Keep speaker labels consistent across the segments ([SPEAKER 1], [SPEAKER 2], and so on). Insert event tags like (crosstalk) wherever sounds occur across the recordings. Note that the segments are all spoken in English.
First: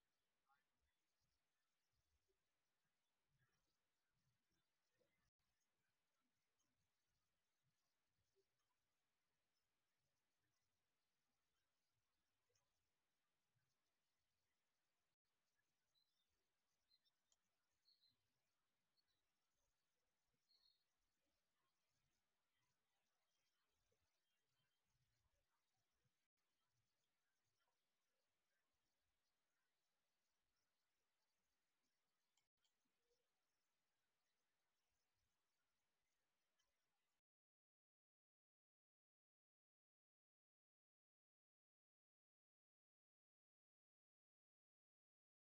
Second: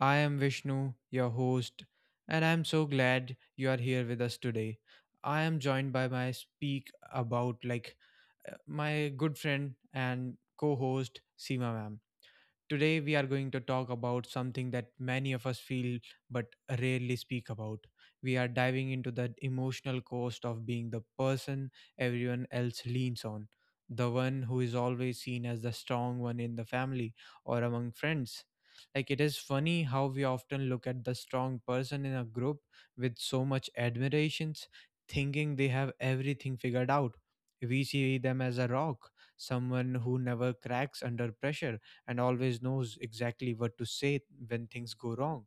[SPEAKER 1] I am Vishnu, your host, and I am so glad you are here with us today. I am joined by my speak about like my good friend and co-host Seema ma'am. Today, we are going to talk about something that many of us feel but rarely speak about. We are diving into the emotional cost of being the person everyone else leans on, the one who is always seen as the strong one in the family or among friends. Like, it is funny how we often look at the strong person in a group with so much admirations, thinking they have everything figured out. We see them as a rock, someone who never cracks under pressure and always knows exactly what to say when things go wrong.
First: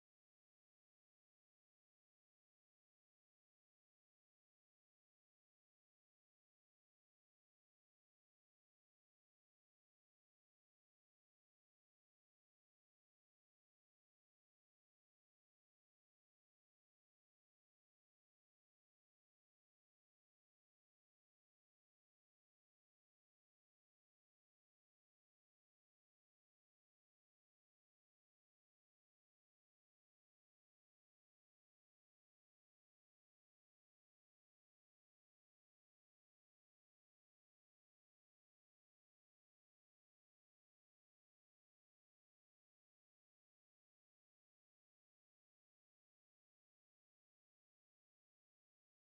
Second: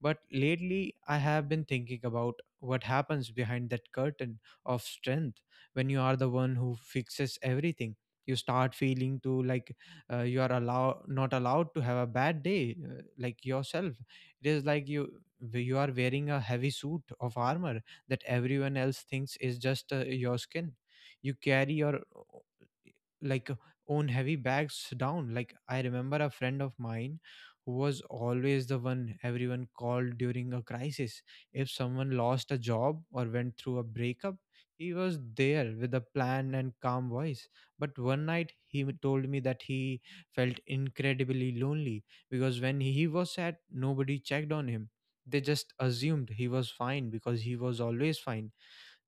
[SPEAKER 1] But lately, I have been thinking about what happens behind that curtain of strength when you are the one who fixes everything. You start feeling too like you are allow not allowed to have a bad day, like yourself. It is like you are wearing a heavy suit of armor that everyone else thinks is just your skin. You carry your like own heavy bags down. Like, I remember a friend of mine who was always the one everyone called during a crisis. If someone lost a job or went through a breakup, he was there with a plan and calm voice. But one night he told me that he felt incredibly lonely because when he was sad, nobody checked on him. They just assumed he was fine because he was always fine.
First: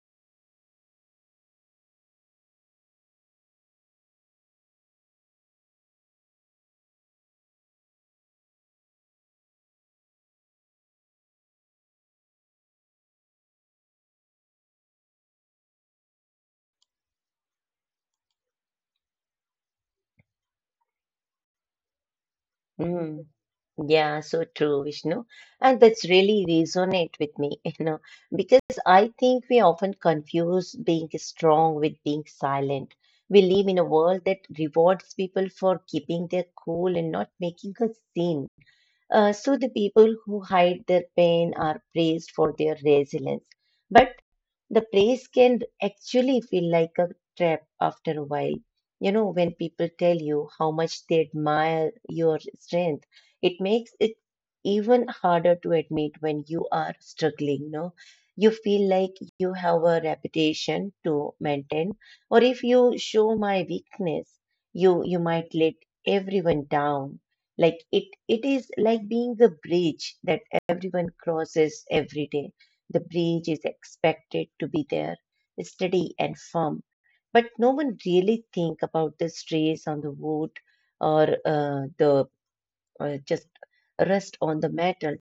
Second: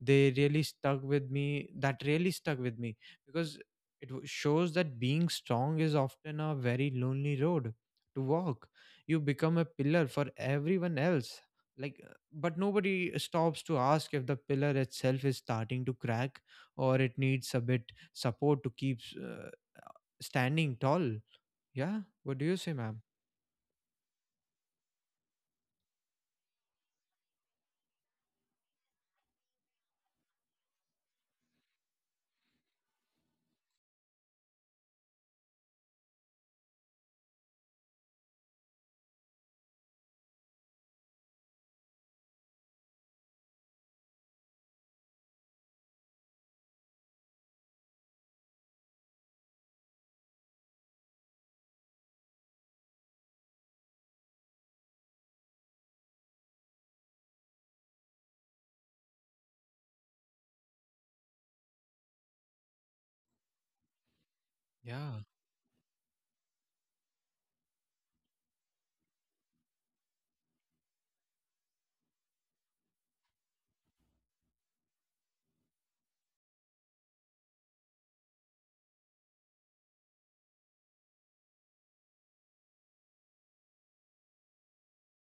[SPEAKER 1] They really stuck with me that really stuck with me because it shows that being strong is often a very lonely road to walk. You become a pillar for everyone else, but nobody stops to ask if the pillar itself is starting to crack or it needs a bit support to keep standing tall. Yeah, what do you say, ma'am?
[SPEAKER 2] Mm. Yeah, so true, Vishnu. And that's really resonate with me, (laughs) because I think we often confuse being strong with being silent. We live in a world that rewards people for keeping their cool and not making a scene. So the people who hide their pain are praised for their resilience. But the praise can actually feel like a trap after a while. You know, when people tell you how much they admire your strength, it makes it even harder to admit when you are struggling. No, you feel like you have a reputation to maintain, or if you show my weakness, you
[SPEAKER 1] Yeah.
[SPEAKER 2] might let everyone down. Like it is like being a bridge that everyone crosses every day. The bridge is expected to be there, steady and firm. But no one really think about the strays on the wood or the just rest on the metal.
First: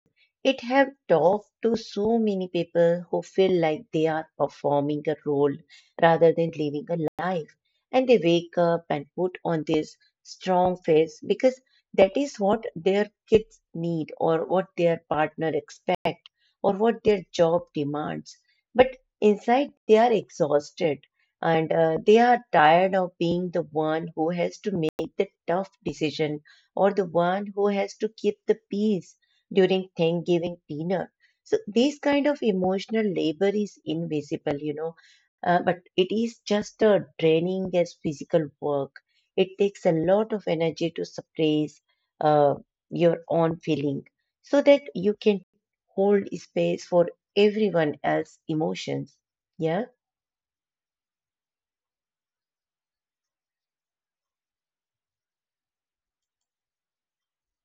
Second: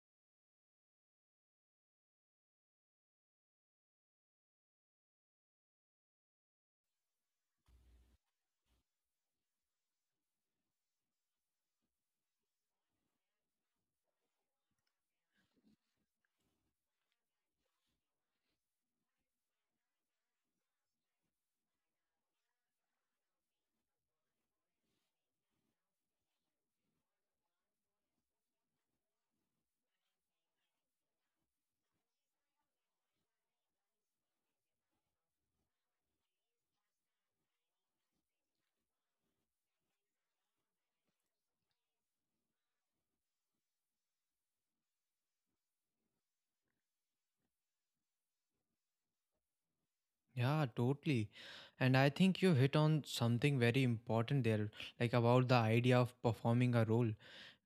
[SPEAKER 2] It have talked to so many people who feel like they are performing a role rather than living a life. And they wake up and put on this strong face because that is what their kids need or what their partner expect or what their job demands. But inside they are exhausted and they are tired of being the one who has to make the tough decision or the one who has to keep the peace during Thanksgiving dinner. So this kind of emotional labor is invisible, but it is just a draining as physical work. It takes a lot of energy to suppress uh, your own feeling so that you can hold space for everyone else's emotions. Yeah.
[SPEAKER 1] Yeah, totally. And I think you hit on something very important there, like about the idea of performing a role.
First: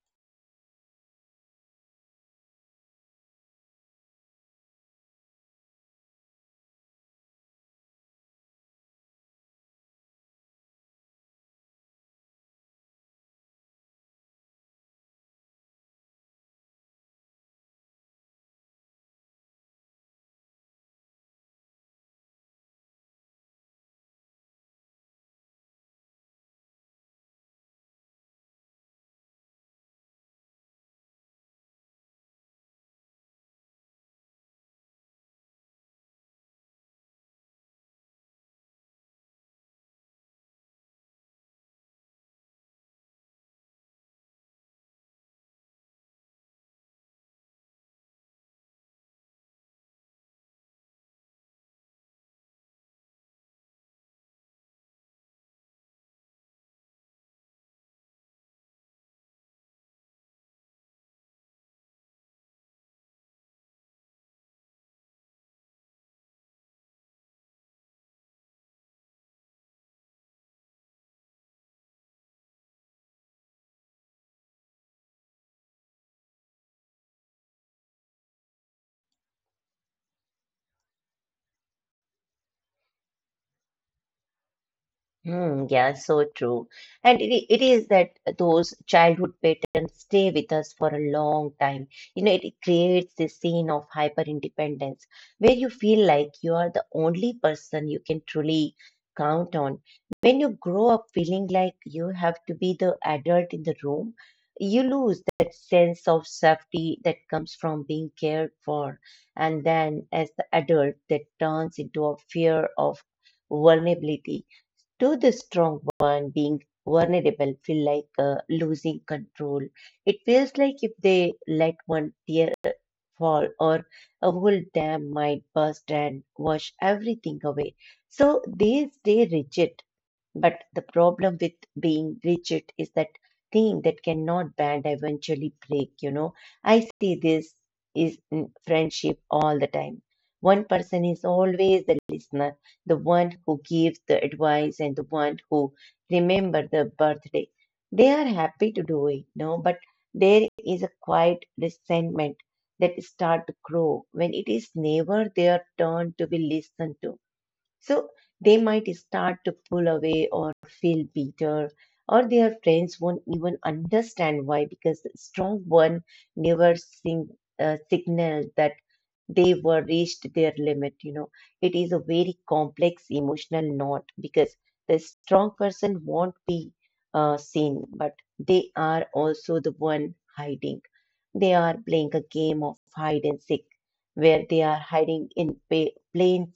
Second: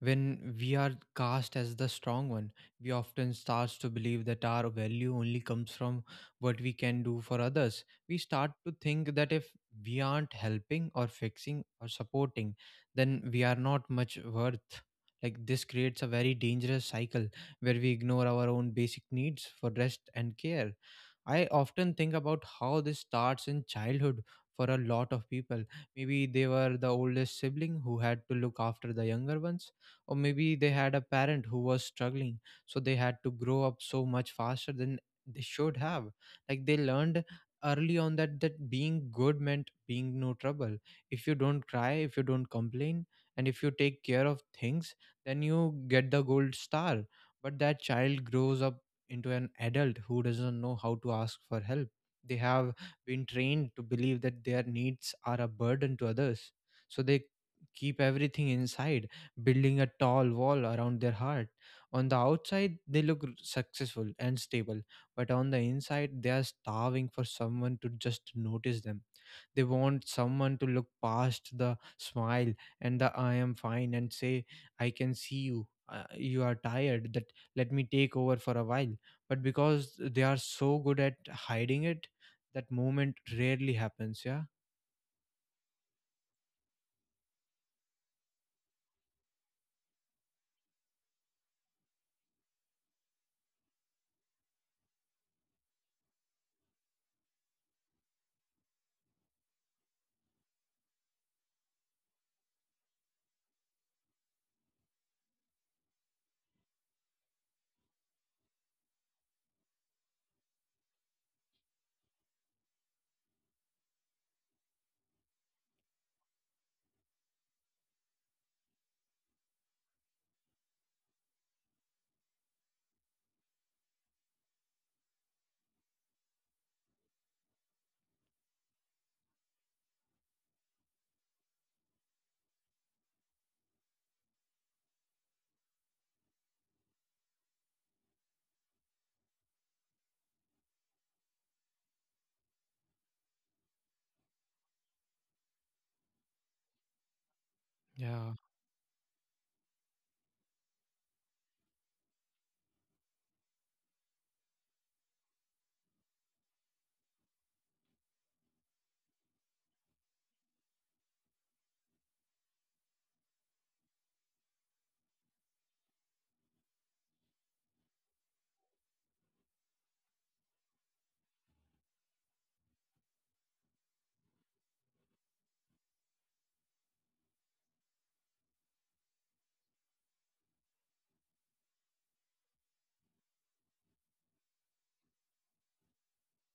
[SPEAKER 1] When we are cast as the strong one, we often start to believe that our value only comes from what we can do for others. We start to think that if we aren't helping or fixing or supporting, then we are not much worth. Like, this creates a very dangerous cycle where we ignore our own basic needs for rest and care. I often think about how this starts in childhood for a lot of people. Maybe they were the oldest sibling who had to look after the younger ones, or maybe they had a parent who was struggling, so they had to grow up so much faster than they should have. Like, they learned early on that being good meant being no trouble. If you don't cry, if you don't complain, and if you take care of things, then you get the gold star. But that child grows up into an adult who doesn't know how to ask for help. They have been trained to believe that their needs are a burden to others. So they keep everything inside, building a tall wall around their heart. On the outside, they look successful and stable, but on the inside, they are starving for someone to just notice them. They want someone to look past the smile and the I am fine and say, I can see you. You are tired, that let me take over for a while. But because they are so good at hiding it, that moment rarely happens.
[SPEAKER 2] Hmm, yeah, so true. And it is that those childhood patterns stay with us for a long time. You know, it creates this scene of hyper independence where you feel like you are the only person you can truly count on. When you grow up feeling like you have to be the adult in the room, you lose that sense of safety that comes from being cared for. And then as the adult, that turns into a fear of vulnerability. To the strong one, being vulnerable feel like losing control. It feels like if they let one tear fall or a whole dam might burst and wash everything away. So they stay rigid, but the problem with being rigid is that thing that cannot bend eventually break, you know. I see this is in friendship all the time. One person is always the listener, the one who gives the advice and the one who remember the birthday. They are
[SPEAKER 1] Yeah.
[SPEAKER 2] happy to do it, no, but there is a quiet resentment that start to grow when it is never their turn to be listened to, so they might start to pull away or feel bitter, or their friends won't even understand why because the strong one never signal that they were reached their limit. It is a very complex emotional knot because the strong person won't be seen, but they are also the one hiding. They are playing a game of hide and seek where they are hiding in plain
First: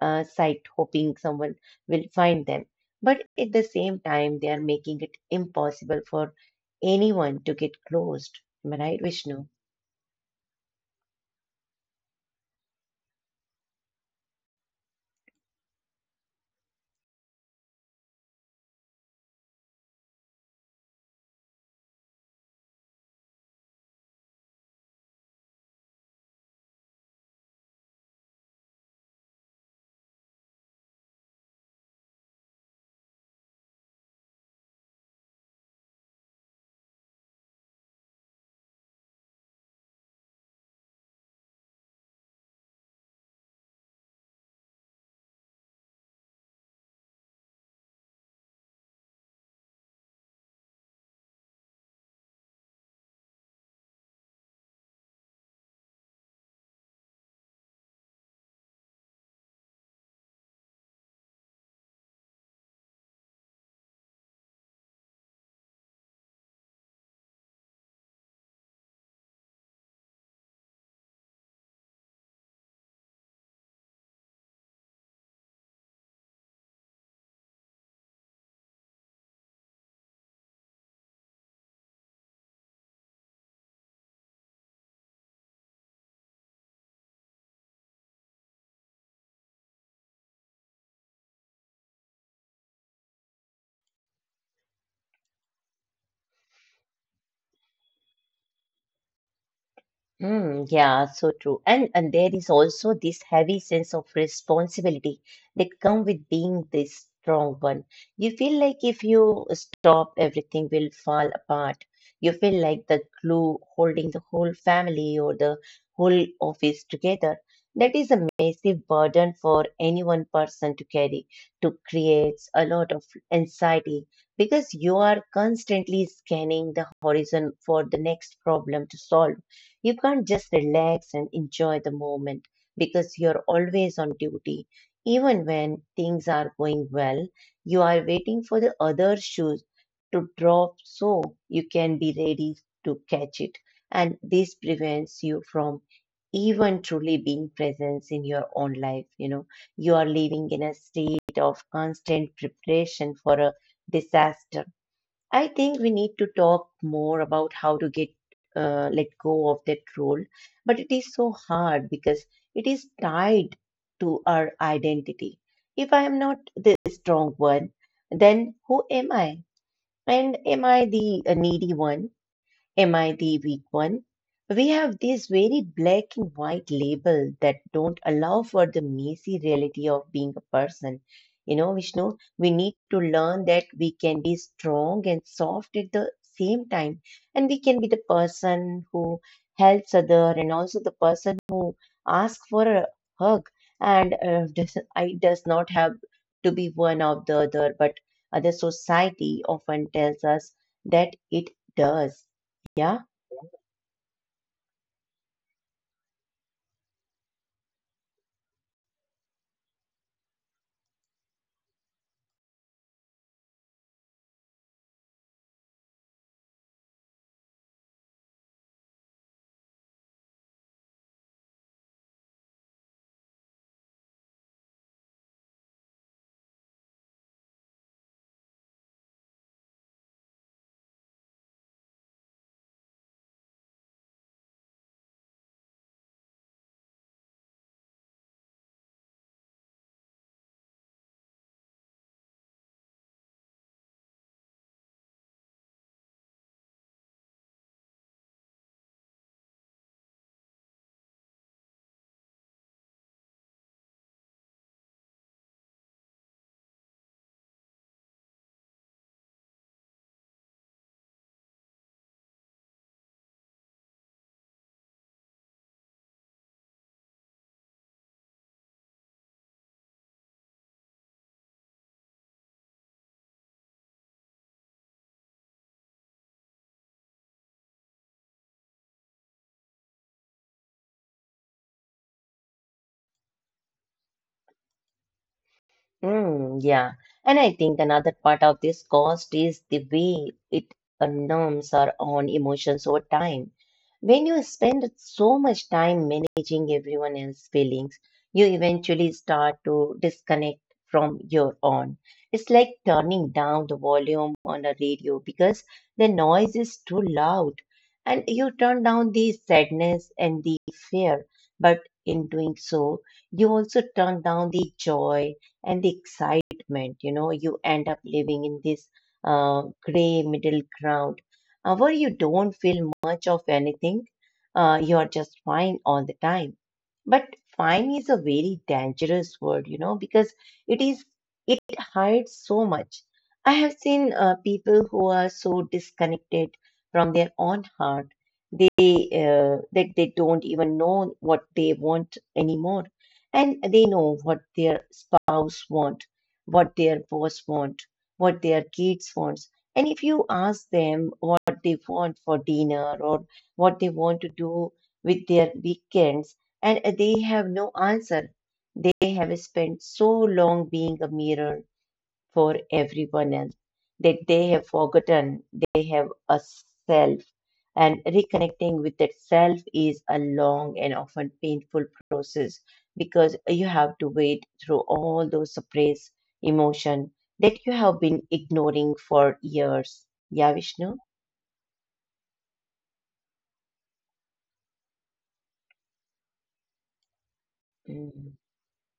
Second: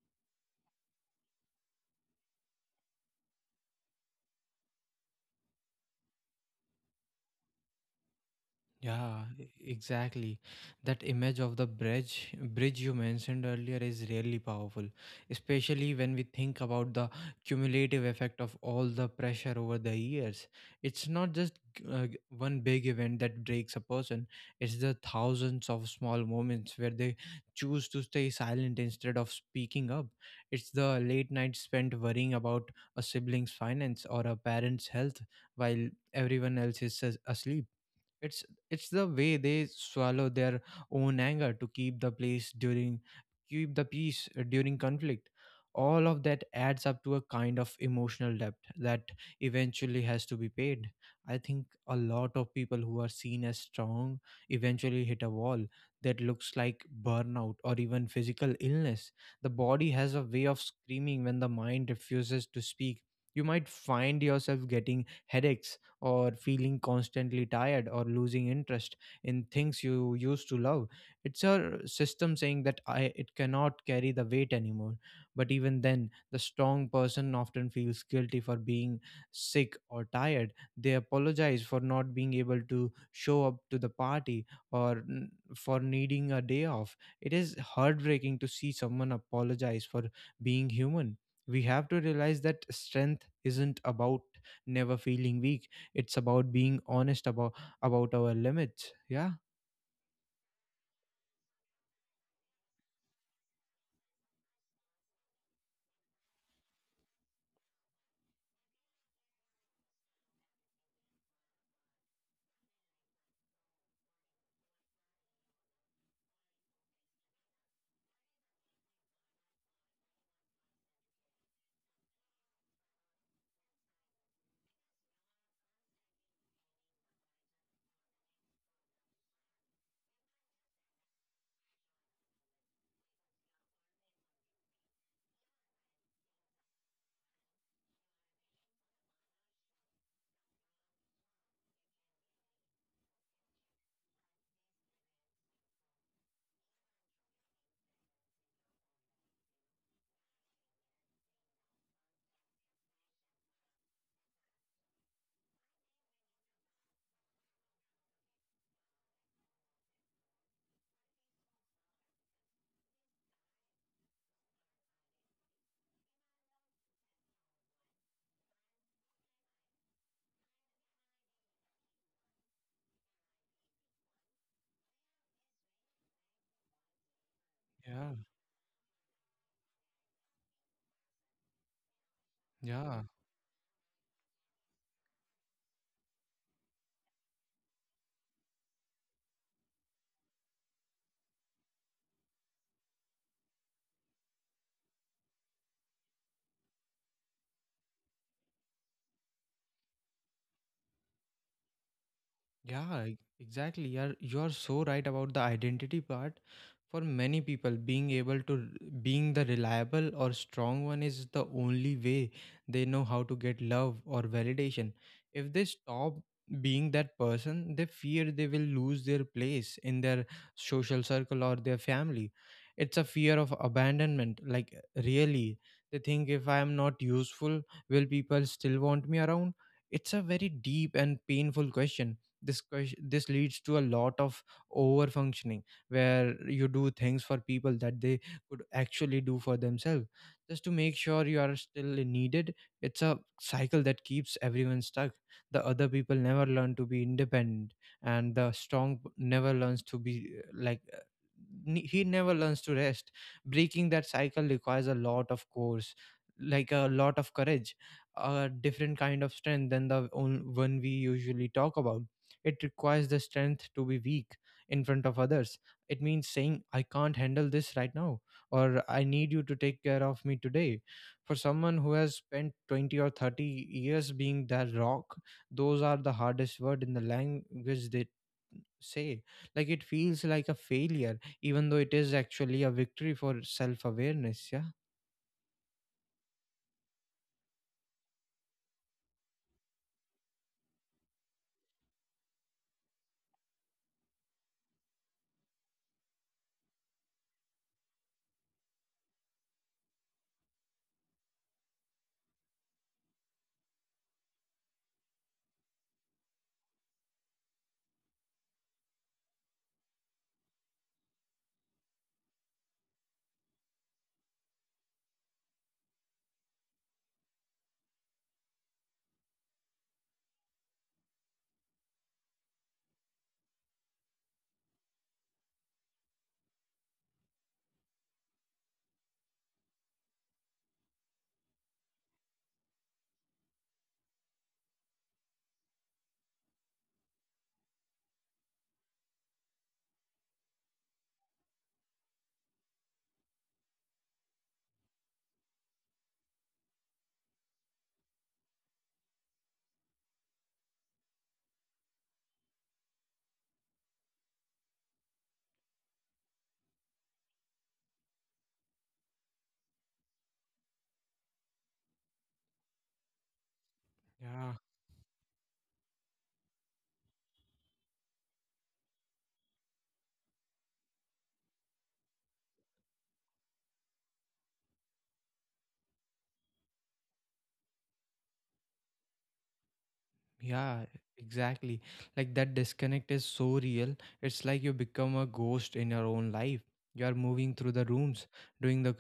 [SPEAKER 2] sight, hoping someone will find them, but at the same time they are making it impossible for anyone to get close. Am I right,
[SPEAKER 1] Yeah,
[SPEAKER 2] Vishnu?
[SPEAKER 1] exactly. That image of the bridge you mentioned earlier is really powerful, especially when we think about the cumulative effect of all the pressure over the years. It's not just one big event that breaks a person, it's the thousands of small moments where they choose to stay silent instead of speaking up. It's the late night spent worrying about a sibling's finance or a parent's health while everyone else is asleep. it's it's the way they swallow their own anger to keep the peace during conflict. All of that adds up to a kind of emotional debt that eventually has to be paid. I think a lot of people who are seen as strong eventually hit a wall that looks like burnout or even physical illness. The body has a way of screaming when the mind refuses to speak. You might find yourself getting headaches or feeling constantly tired or losing interest in things you used to love. It's a system saying that I, it cannot carry the weight anymore. But even then, the strong person often feels guilty for being sick or tired. They apologize for not being able to show up to the party or for needing a day off. It is heartbreaking to see someone apologize for being human. We have to realize that strength isn't about never feeling weak, it's about being honest about our limits. Yeah.
[SPEAKER 2] Mm, yeah, so true. And there is also this heavy sense of responsibility that come with being this strong one. You feel like if you stop, everything will fall apart. You feel like the glue holding the whole family or the whole office together. That is a massive burden for any one person to carry, to creates a lot of anxiety because you are constantly scanning the horizon for the next problem to solve. You can't just relax and enjoy the moment because you're always on duty. Even when things are going well, you are waiting for the other shoes to drop so you can be ready to catch it. And this prevents you from even truly being present in your own life. You know, you are living in a state of constant preparation for a disaster. I think we need to talk more about how to get let go of that role, but it is so hard because it is tied to our identity. If I am not the strong one, then who am I? And am I the needy one? Am I the weak one? We have these very black and white labels that don't
[SPEAKER 1] Yeah,
[SPEAKER 2] allow for the messy reality of being a person. You know, Vishnu, we need to
[SPEAKER 1] yeah.
[SPEAKER 2] learn that we can be strong and soft at the same time. And we can be the person who helps other and also the person who asks for a hug. And (laughs) I does not have to be one of the other, but other society often tells us that it does.
[SPEAKER 1] Yeah,
[SPEAKER 2] Yeah,
[SPEAKER 1] exactly. You're so right about the identity part. For many people, being able to being the reliable or strong one is the only way they know how to get love or validation. If they stop being that person, they fear they will lose their place in their social circle or their family. It's a fear of abandonment. Like, really, they think if I am not useful, will people still want me around? It's a very deep and painful question. This leads to a lot of over functioning where you do things for people that they could actually do for themselves just to make sure you are still needed. It's a cycle that keeps everyone stuck. The other people never learn to be independent, and the strong never learns to be he never learns to rest. Breaking that cycle requires a lot of courage, a different kind of strength than one we usually talk about. It requires the strength to be weak in front of others. It means saying, I can't handle this right now, or I need you to take care of me today. For someone who has spent 20 or 30 years being that rock, those are the hardest word in the language they say. Like, it feels like a failure, even though it is actually a victory for self awareness. Yeah.
[SPEAKER 2] mm, yeah. And I think another part of this cost is the way it numbs our own emotions over time. When you spend so much time managing everyone else's feelings, you eventually start to disconnect from your own. It's like turning down the volume on a radio because the noise is too loud. And you turn down the sadness and the fear, but in doing so, you also turn down the joy and the excitement. You know, you end up living in this uh, gray middle ground, where you don't feel much of anything. You are just fine all the time. But fine is a very dangerous word, because it is it hides so much. I have seen people who are so disconnected from their own heart. They That they don't even know what they want anymore, and they know what their spouse want, what their boss want, what their kids wants. And if you ask them what they want for dinner or what they want to do with their weekends, and they have no answer. They have spent so long being a mirror for everyone else, that they
[SPEAKER 1] Yeah.
[SPEAKER 2] have forgotten they have a self. And reconnecting with that self is a long and often painful process because you have to wade through all those suppressed emotion that you have been ignoring for years. Yeah,
[SPEAKER 1] Yeah,
[SPEAKER 2] Vishnu?
[SPEAKER 1] exactly. Like, that disconnect is so real. It's like you become a ghost in your own life. You are moving through the rooms,
[SPEAKER 2] Mm-hmm.
[SPEAKER 1] doing the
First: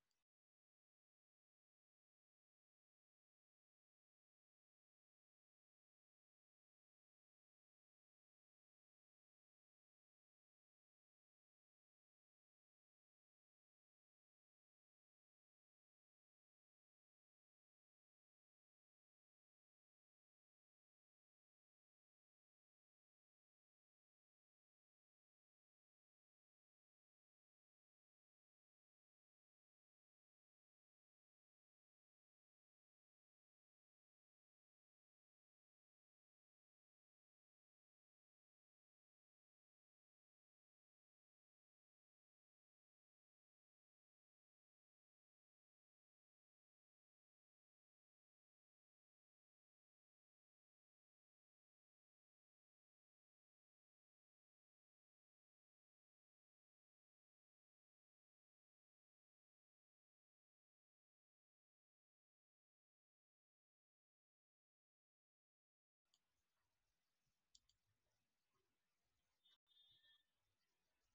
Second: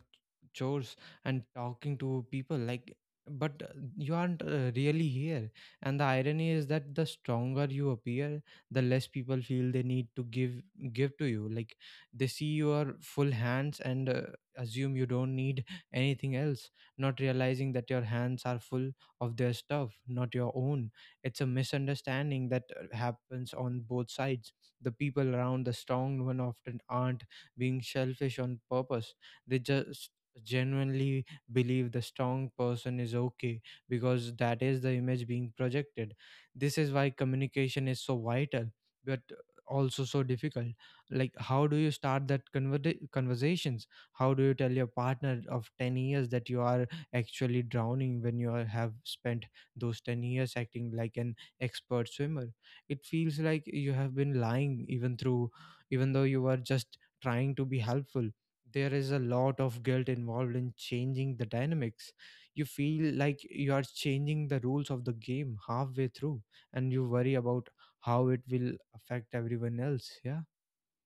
[SPEAKER 1] chores, and talking to people. Like, but you aren't really here. And the irony is that the stronger you appear, the less people feel they need to give to you. Like, they see your full hands and assume you don't need anything else, not realizing that your hands are full of their stuff, not your own. It's a misunderstanding that happens on both sides. The people around the strong one often aren't being selfish on purpose, they just genuinely believe the strong person is okay because that is the image being projected. This is why communication is so vital, but also so difficult. Like, how do you start that conversations? How do you tell your partner of 10 years that you are actually drowning when you have spent those 10 years acting like an expert swimmer? It feels like you have been lying even though you are just trying to be helpful. There is a lot of guilt involved in changing the dynamics. You feel like you are changing the rules of the game halfway through, and you worry about how it will affect everyone else. Yeah.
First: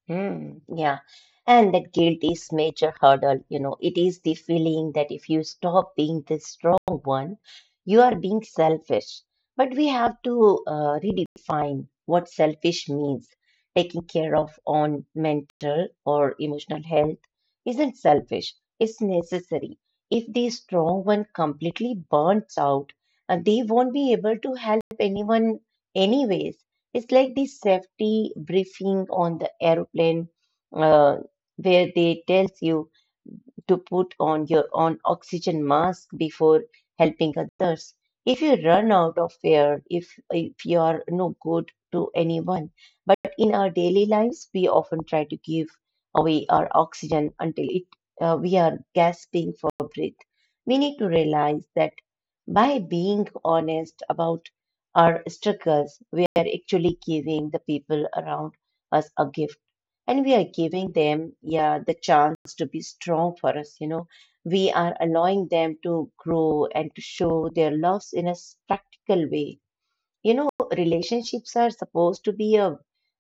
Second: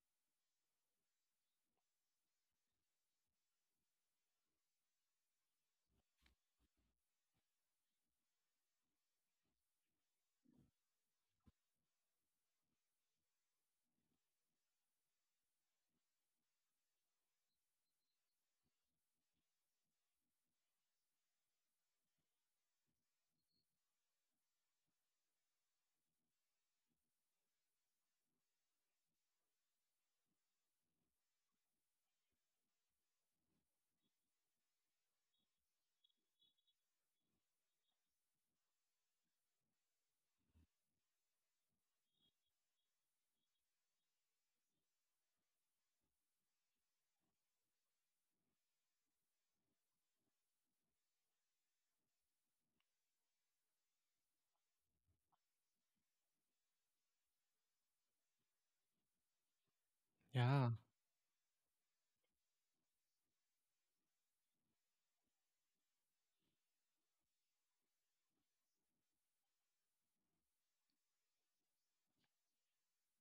[SPEAKER 2] Mm, yeah. And that guilt is major hurdle. You know, it is the feeling that if you stop being the strong one, you are being selfish. But we have to redefine what selfish means. Taking care of own mental or emotional health isn't selfish, it's necessary. If the strong one completely burns out, they won't be able to help anyone anyways. It's like the safety briefing on the aeroplane, uh, where they tells you to put on your own oxygen mask before helping others. If you run out of air, if you are no good to anyone, but in our daily lives, we often try to give away our oxygen until we are gasping for breath. We need to realize that by being honest about our struggles, we are actually giving the people around us a gift, and we are
[SPEAKER 1] Yeah.
[SPEAKER 2] giving them, yeah, the chance to be strong for us. We are allowing them to grow and to show their loves in a practical way. You know, relationships are supposed to be a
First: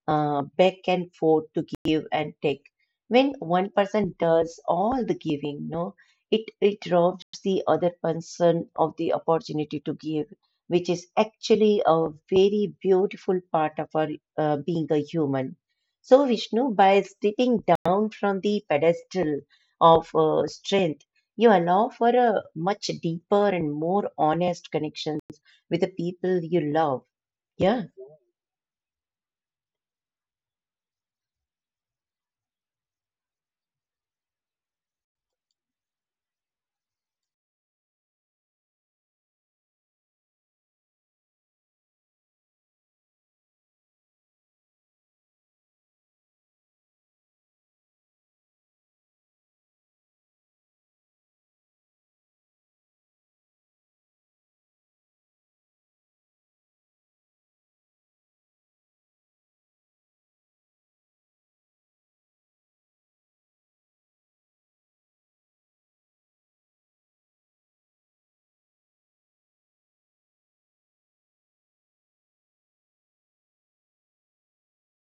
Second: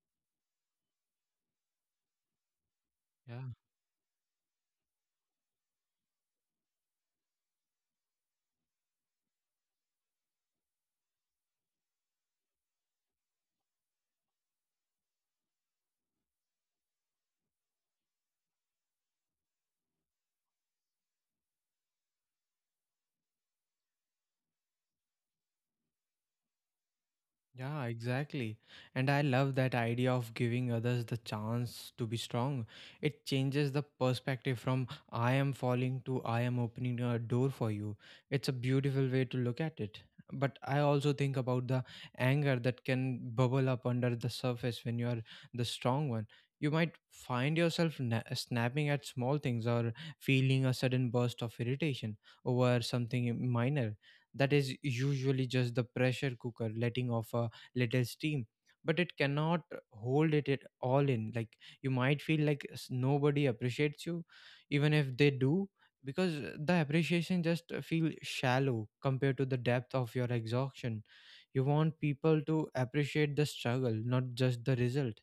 [SPEAKER 2] back and forth, to give and take. When
[SPEAKER 1] Yeah.
[SPEAKER 2] one person does all the giving, no, it robs the other person of the opportunity to give, which is actually a very beautiful part of our being a human. So Vishnu, by stepping down from the pedestal of strength, you allow for a much deeper and more honest connection with the people you love, yeah.
[SPEAKER 1] Yeah, exactly. And I love that idea of giving others the chance to be strong. It changes the perspective from I am falling to I am opening a door for you. It's a beautiful way to look at it. But I also think about the anger that can bubble up under the surface when you are the strong one. You might find yourself snapping at small things, or feeling a sudden burst of irritation over something minor. That is usually just the pressure cooker letting off a little steam, but it cannot hold it all in. Like, you might feel like nobody appreciates you, even if they do, because the appreciation just feel shallow compared to the depth of your exhaustion. You want people to appreciate the struggle, not just the result.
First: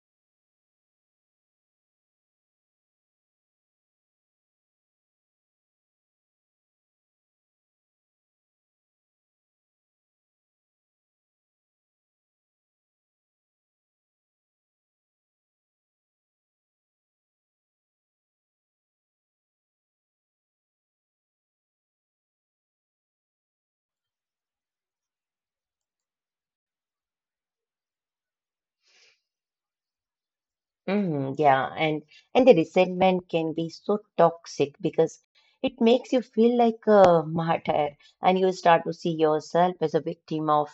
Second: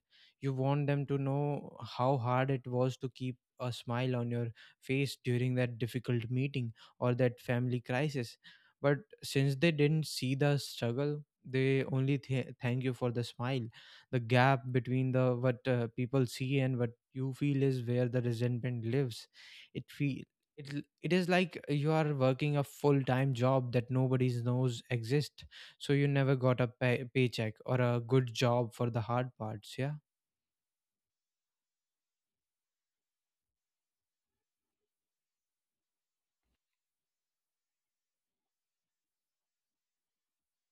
[SPEAKER 1] You want them to know how hard it was to keep a smile on your face during that difficult meeting, or that family crisis. But since they didn't see the struggle, they only thank you for the smile. The gap between the what people see and what you feel is where the resentment lives. It feel it, l- it is like you are working a full-time job that nobody knows exist, so you never got a paycheck or a good job for the hard parts, yeah.
[SPEAKER 2] Mm, yeah. And the resentment can be so toxic because it makes you feel like a martyr and you start to see yourself as a victim of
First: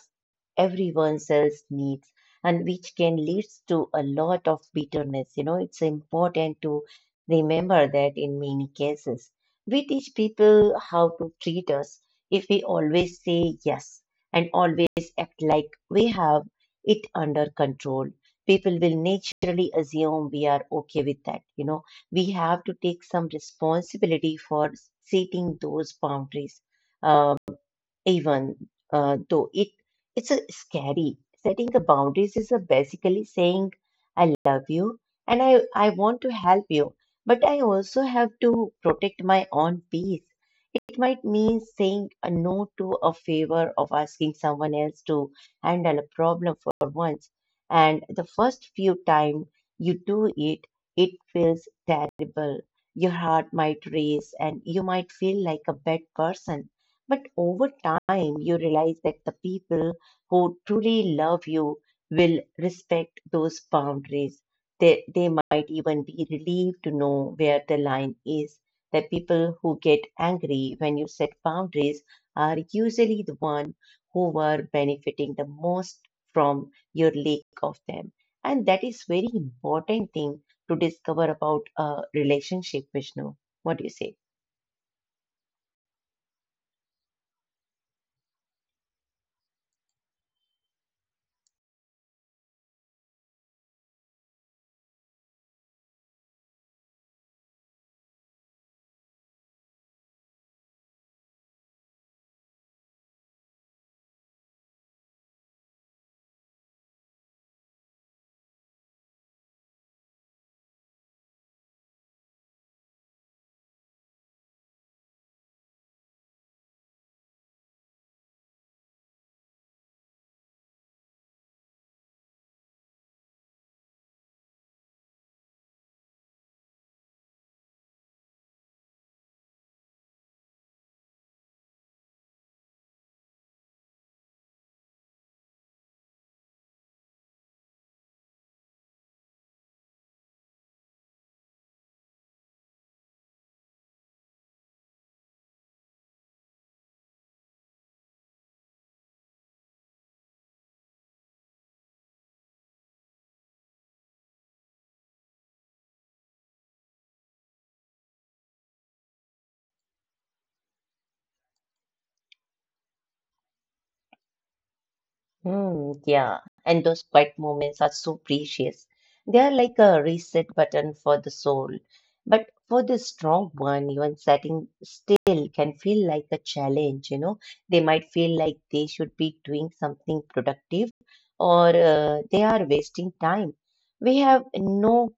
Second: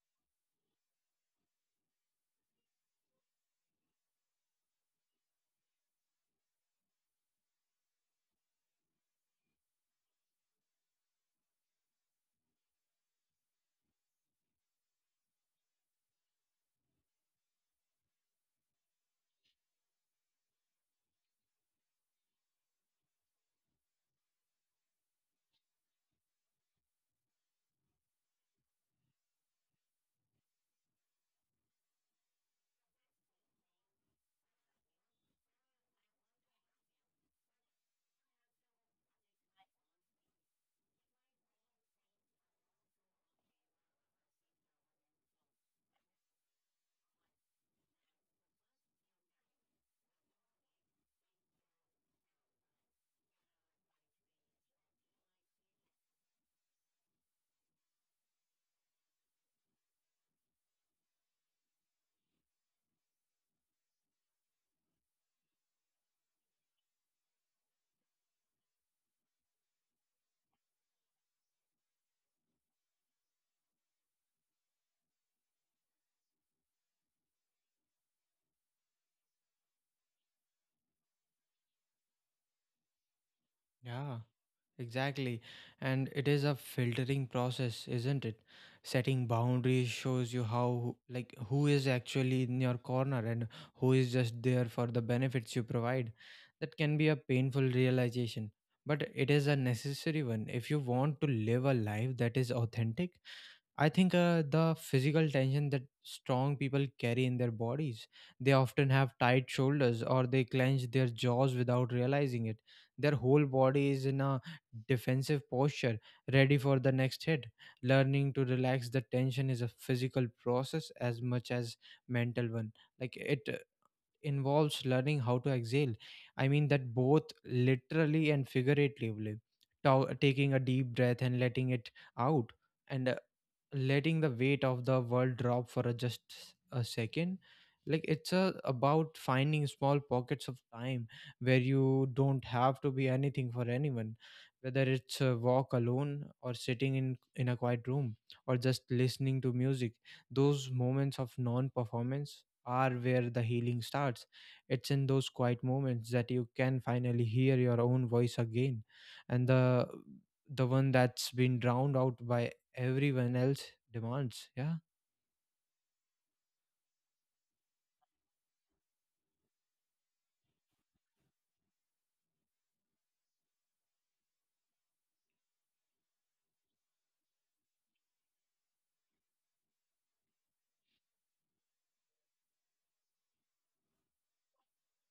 [SPEAKER 2] everyone else's needs, and which can lead to a lot of bitterness. You know, it's important to remember that in many cases. We teach people how to treat us if we always say yes and always act like we have it under control. People will naturally assume we are okay with that. You know, we have to take some responsibility for setting those boundaries. Um, even though it's a scary. Setting the boundaries is a basically saying I love you and I want to help you, but I also have to protect my own peace. It might mean saying a no to a favor of asking someone else to handle a problem for once. And the first few times you do it, it feels terrible. Your heart might race and you might feel like a bad person. But over time, you realize that the people who truly love you will respect those boundaries. They might even be relieved to know where the line is. The people who get angry when you set boundaries are usually the one who were benefiting the most from your lack of them. And that is very important thing to discover about a relationship, Vishnu. What do you
[SPEAKER 1] Yeah.
[SPEAKER 2] say?
[SPEAKER 1] Exactly. And it is a filtering process, isn't it? Setting boundaries shows you how, like, who is actually in your corner, and who is just there for the benefits you provide. That can be a painful realization, but it is a necessary one if you want to live a life that is authentic. I think the physical tension that strong people carry in their bodies, they often have tight shoulders, or they clench their jaws without realizing it. Their whole body is in a defensive posture, ready for the next hit. Learning to relax the tension is a physical process as much as mental one. Like, it involves learning how to exhale. I mean that both literally and figuratively. Taking a deep breath and letting it out, and letting the weight of the world drop for a just a second. Like, it's about finding small pockets of time where you don't have to be anything for anyone, whether it's a walk alone, or sitting in a quiet room, or just listening to music. Those moments of non performance are where the healing starts. It's in those quiet moments that you can finally hear your own voice again, and the one that's been drowned out by everyone else demands. Yeah.
[SPEAKER 2] Hmm, yeah, and those quiet moments are so precious. They are like a reset button for the soul. But for the strong one, even sitting still can feel like a challenge, you know. They might feel like they should be doing something productive or they are wasting time. We have no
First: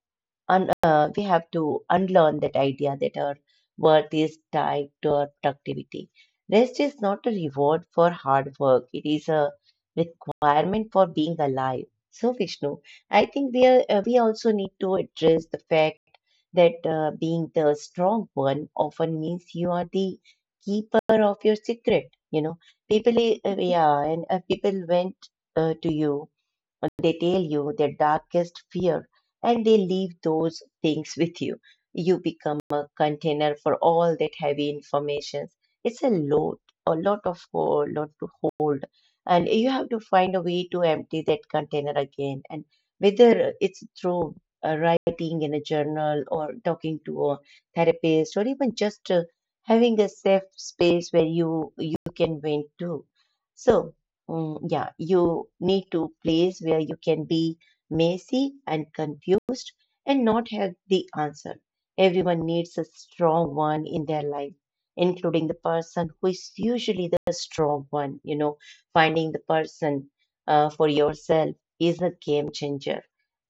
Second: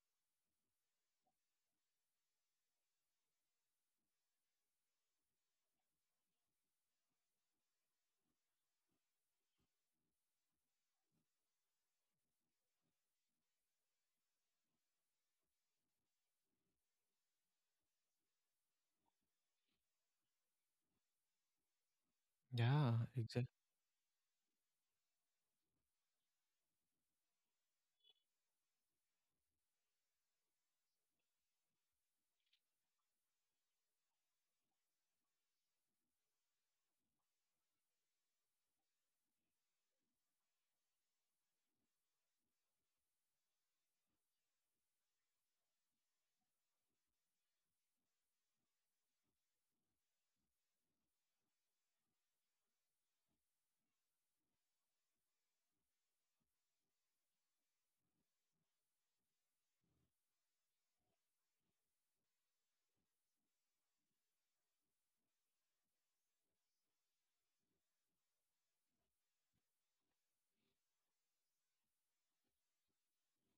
[SPEAKER 2] we have to unlearn that idea that our worth is tied to our productivity. Rest is not a reward for hard work, it is a requirement for being alive. So, Vishnu, I think we, are, we also need to address the fact that being the strong one often means you are the keeper of your secret. You know,
[SPEAKER 1] Yeah,
[SPEAKER 2] people,
[SPEAKER 1] exactly.
[SPEAKER 2] yeah, and people went to you, they tell you their darkest fear and they leave those things with you. You become a container for all that heavy information. It's a load, a lot of a lot to hold. And you have to find a way to empty that container again. And whether it's through writing in a journal or talking to a therapist or even just having a safe space where you can vent to. So mm, yeah, you need to place where you can be messy and confused and not have the answer. Everyone needs a strong one in their life, including the person who is usually the strong one. You know, finding the person for yourself is a game changer.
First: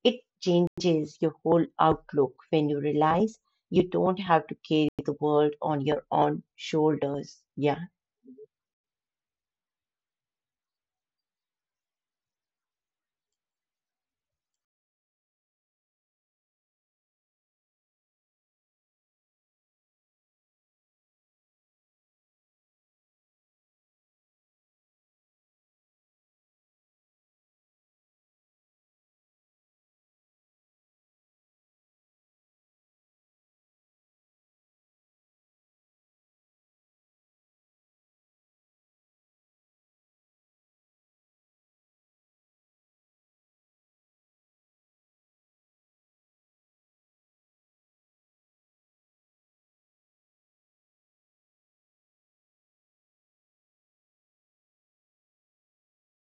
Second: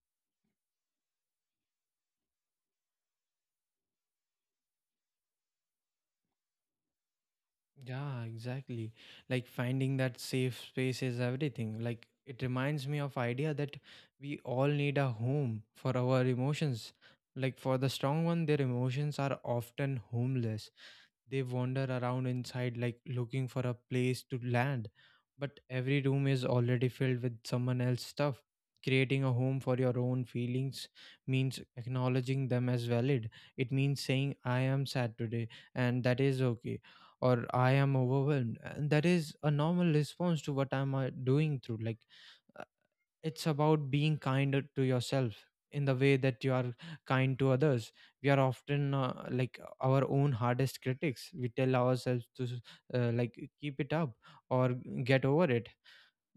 [SPEAKER 2] It changes your whole outlook when you realize you don't have to carry the world on your own shoulders. Yeah.
[SPEAKER 1] Yeah, exactly. Like, finding that safe space is everything. Like, it reminds me of idea that we all need a home for our emotions. Like, for the strong one, their emotions are often homeless. They wander around inside, like looking for a place to land, but every room is already filled with someone else's stuff. Creating a home for your own feelings means acknowledging them as valid. It means saying, I am sad today, and that is okay, or I am overwhelmed, and that is a normal response to what I'm doing through. Like, it's about being kind to yourself in the way that you are kind to others. We are often like our own hardest critics. We tell ourselves to like keep it up, or get over it,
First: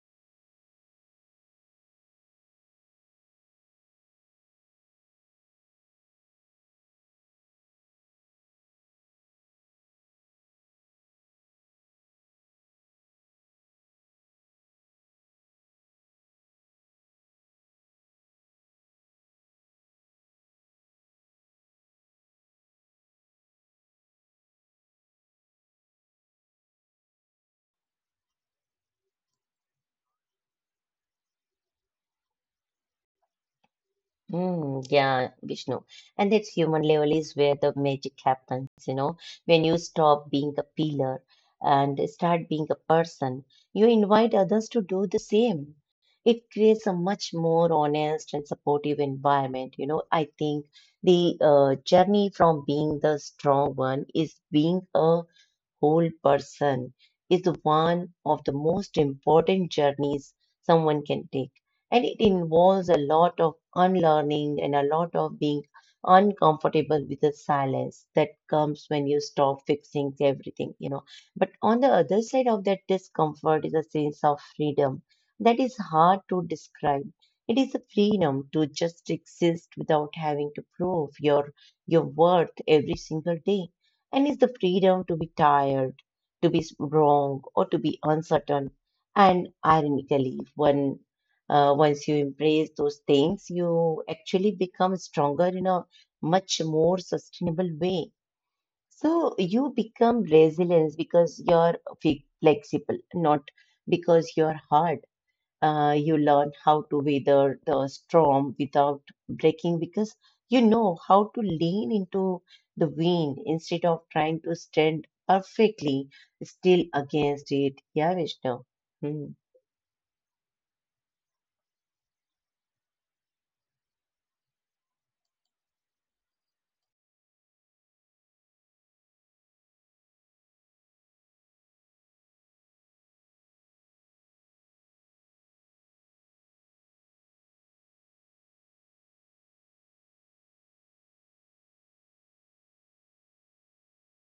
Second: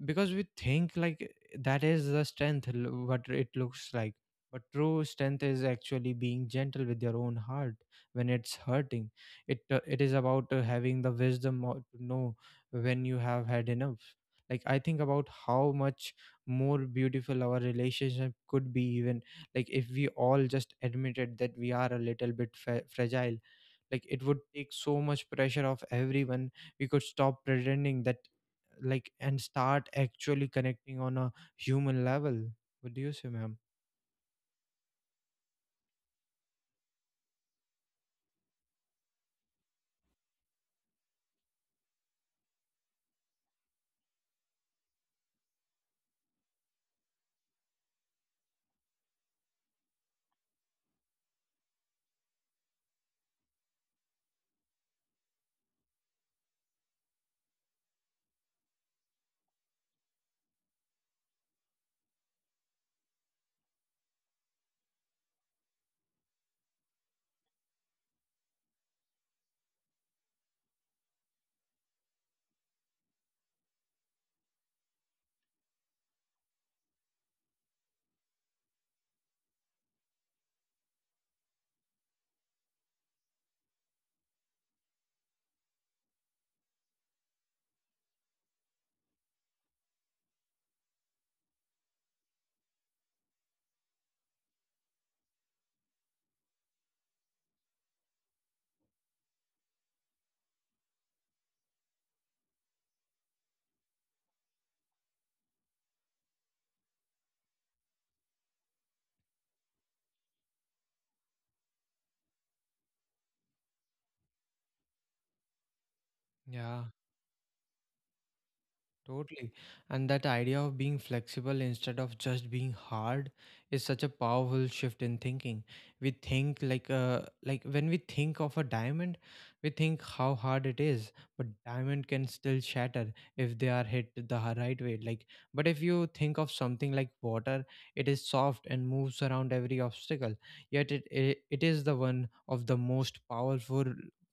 [SPEAKER 1] because we think like that is the what it looks like. But true strength is actually being gentle with your own heart when it's hurting. It is about having the wisdom or to know when you have had enough. Like, I think about how much more beautiful our relationship could be, even like if we all just admitted that we are a little bit fragile. Like, it would take so much pressure off everyone. We could stop pretending that, like, and start actually connecting on a human level. What do you say, ma'am?
[SPEAKER 2] Mm, yeah, Vishnu. And that human level is where the magic happens, you know. When you stop being a pillar and start being a person, you invite others to do the same. It creates a much more honest and supportive environment. You know, I think the journey from being the strong one is being a whole person is one of the most important journeys someone can take. And it involves a lot of unlearning and a lot of being uncomfortable with the silence that comes when you stop fixing everything, you know. But on the other side of that discomfort is a sense of freedom that is hard to describe. It is a freedom to just exist without having to prove your worth every single day and is the freedom to be tired, to be wrong, or to be uncertain. And ironically, when once you embrace those things, you actually become stronger in a much more sustainable way. So you become resilient because you're flexible, not because you're hard. Uh, you learn how to weather the storm without breaking because you know how to lean into the wind instead of trying to stand perfectly still
[SPEAKER 1] Yeah.
[SPEAKER 2] against it. Yeah, Vishnu. Hmm.
[SPEAKER 1] Totally. And that idea of being flexible instead of just being hard is such a powerful shift in thinking. We think like, like, when we think of a diamond, we think how hard it is, but diamond can still shatter if they are hit right way. Like, but if you think of something like water, it is soft and moves around every obstacle. Yet it is the one of the most powerful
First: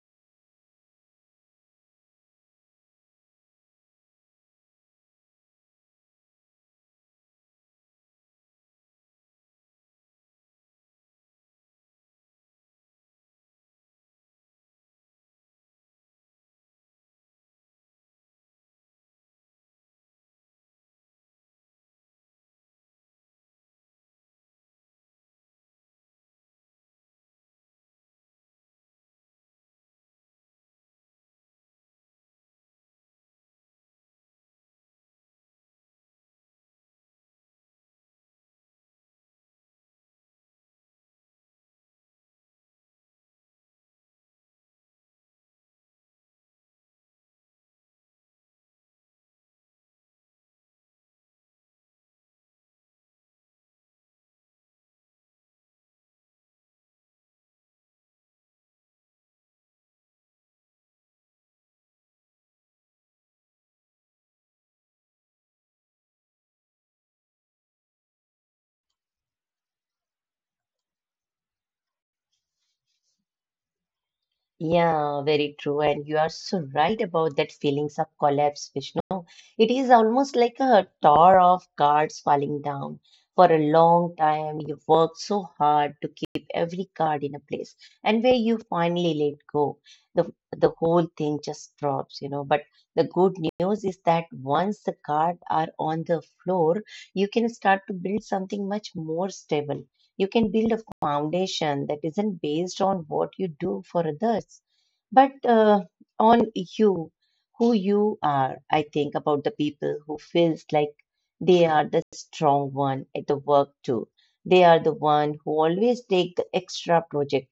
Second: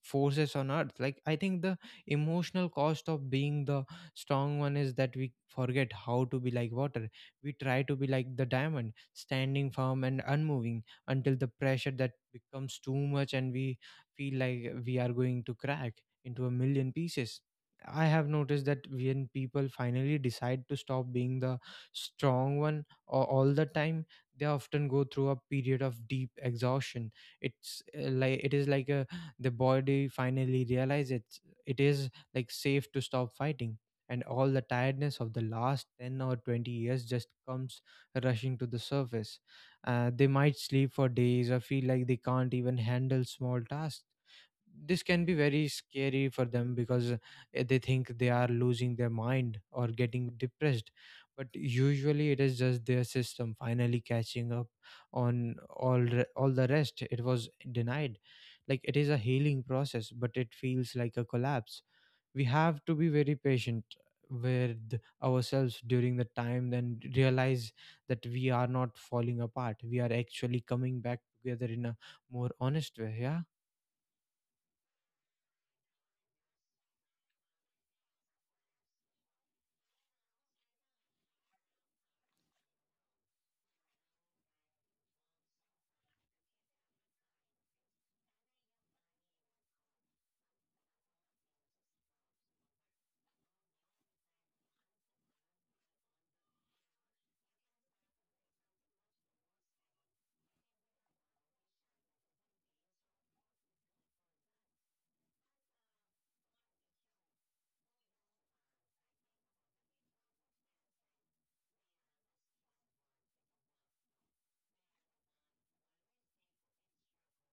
[SPEAKER 1] forces on earth. Like, I think the emotional cost of being the strong one is that we forget how to be like water. We try to be like the diamond, standing firm and unmoving, until the pressure that becomes too much and we feel like we are going to crack into a million pieces. I have noticed that when people finally decide to stop being the strong one all the time, they often go through a period of deep exhaustion. It's like it is like, the body finally realizes it is like safe to stop fighting, and all the tiredness of the last 10 or 20 years just comes rushing to the surface. They might sleep for days, or feel like they can't even handle small tasks. This can be very scary for them, because they think they are losing their mind or getting depressed. But usually, it is just their system finally catching up on all the rest it was denied. Like, it is a healing process, but it feels like a collapse. We have to be very patient with ourselves during the time, then realize that we are not falling apart, we are actually coming back together in a more honest way, yeah.
[SPEAKER 2] Yeah, very true. And you are so right about that feelings of collapse, Vishnu. It is almost like a tower of cards falling down. For a long time, you worked so hard to keep every card in a place, and where you finally let go, the whole thing just drops, you know. But the good news is that once the cards are on the floor, you can start to build something much more stable. You can build a foundation that isn't based on what you do for others, but on you, who you are. I think about the people who feels like they are the strong one at the work too. They are the one who always take the extra project,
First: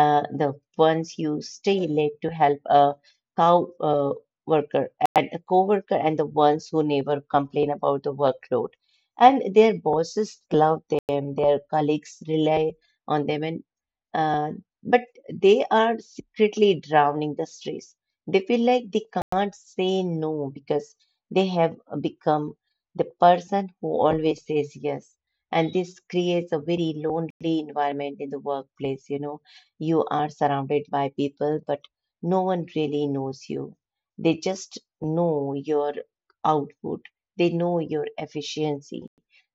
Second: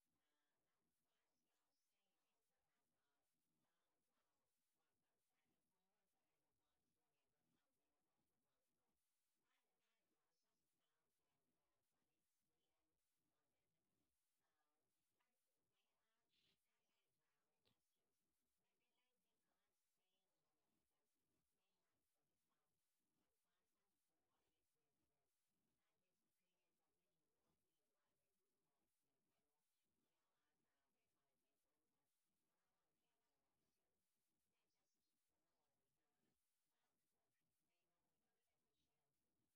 [SPEAKER 2] the ones you stay late to help a cow worker and a co-worker and the ones who never complain about the workload. And their bosses love them, their colleagues rely on them, and uh, but they are secretly drowning the stress. They feel like they can't say no because they have become the person who always says yes. And this creates a very lonely environment in the workplace, you know, you are surrounded by people, but no one really knows you. They just know your output, they know your efficiency,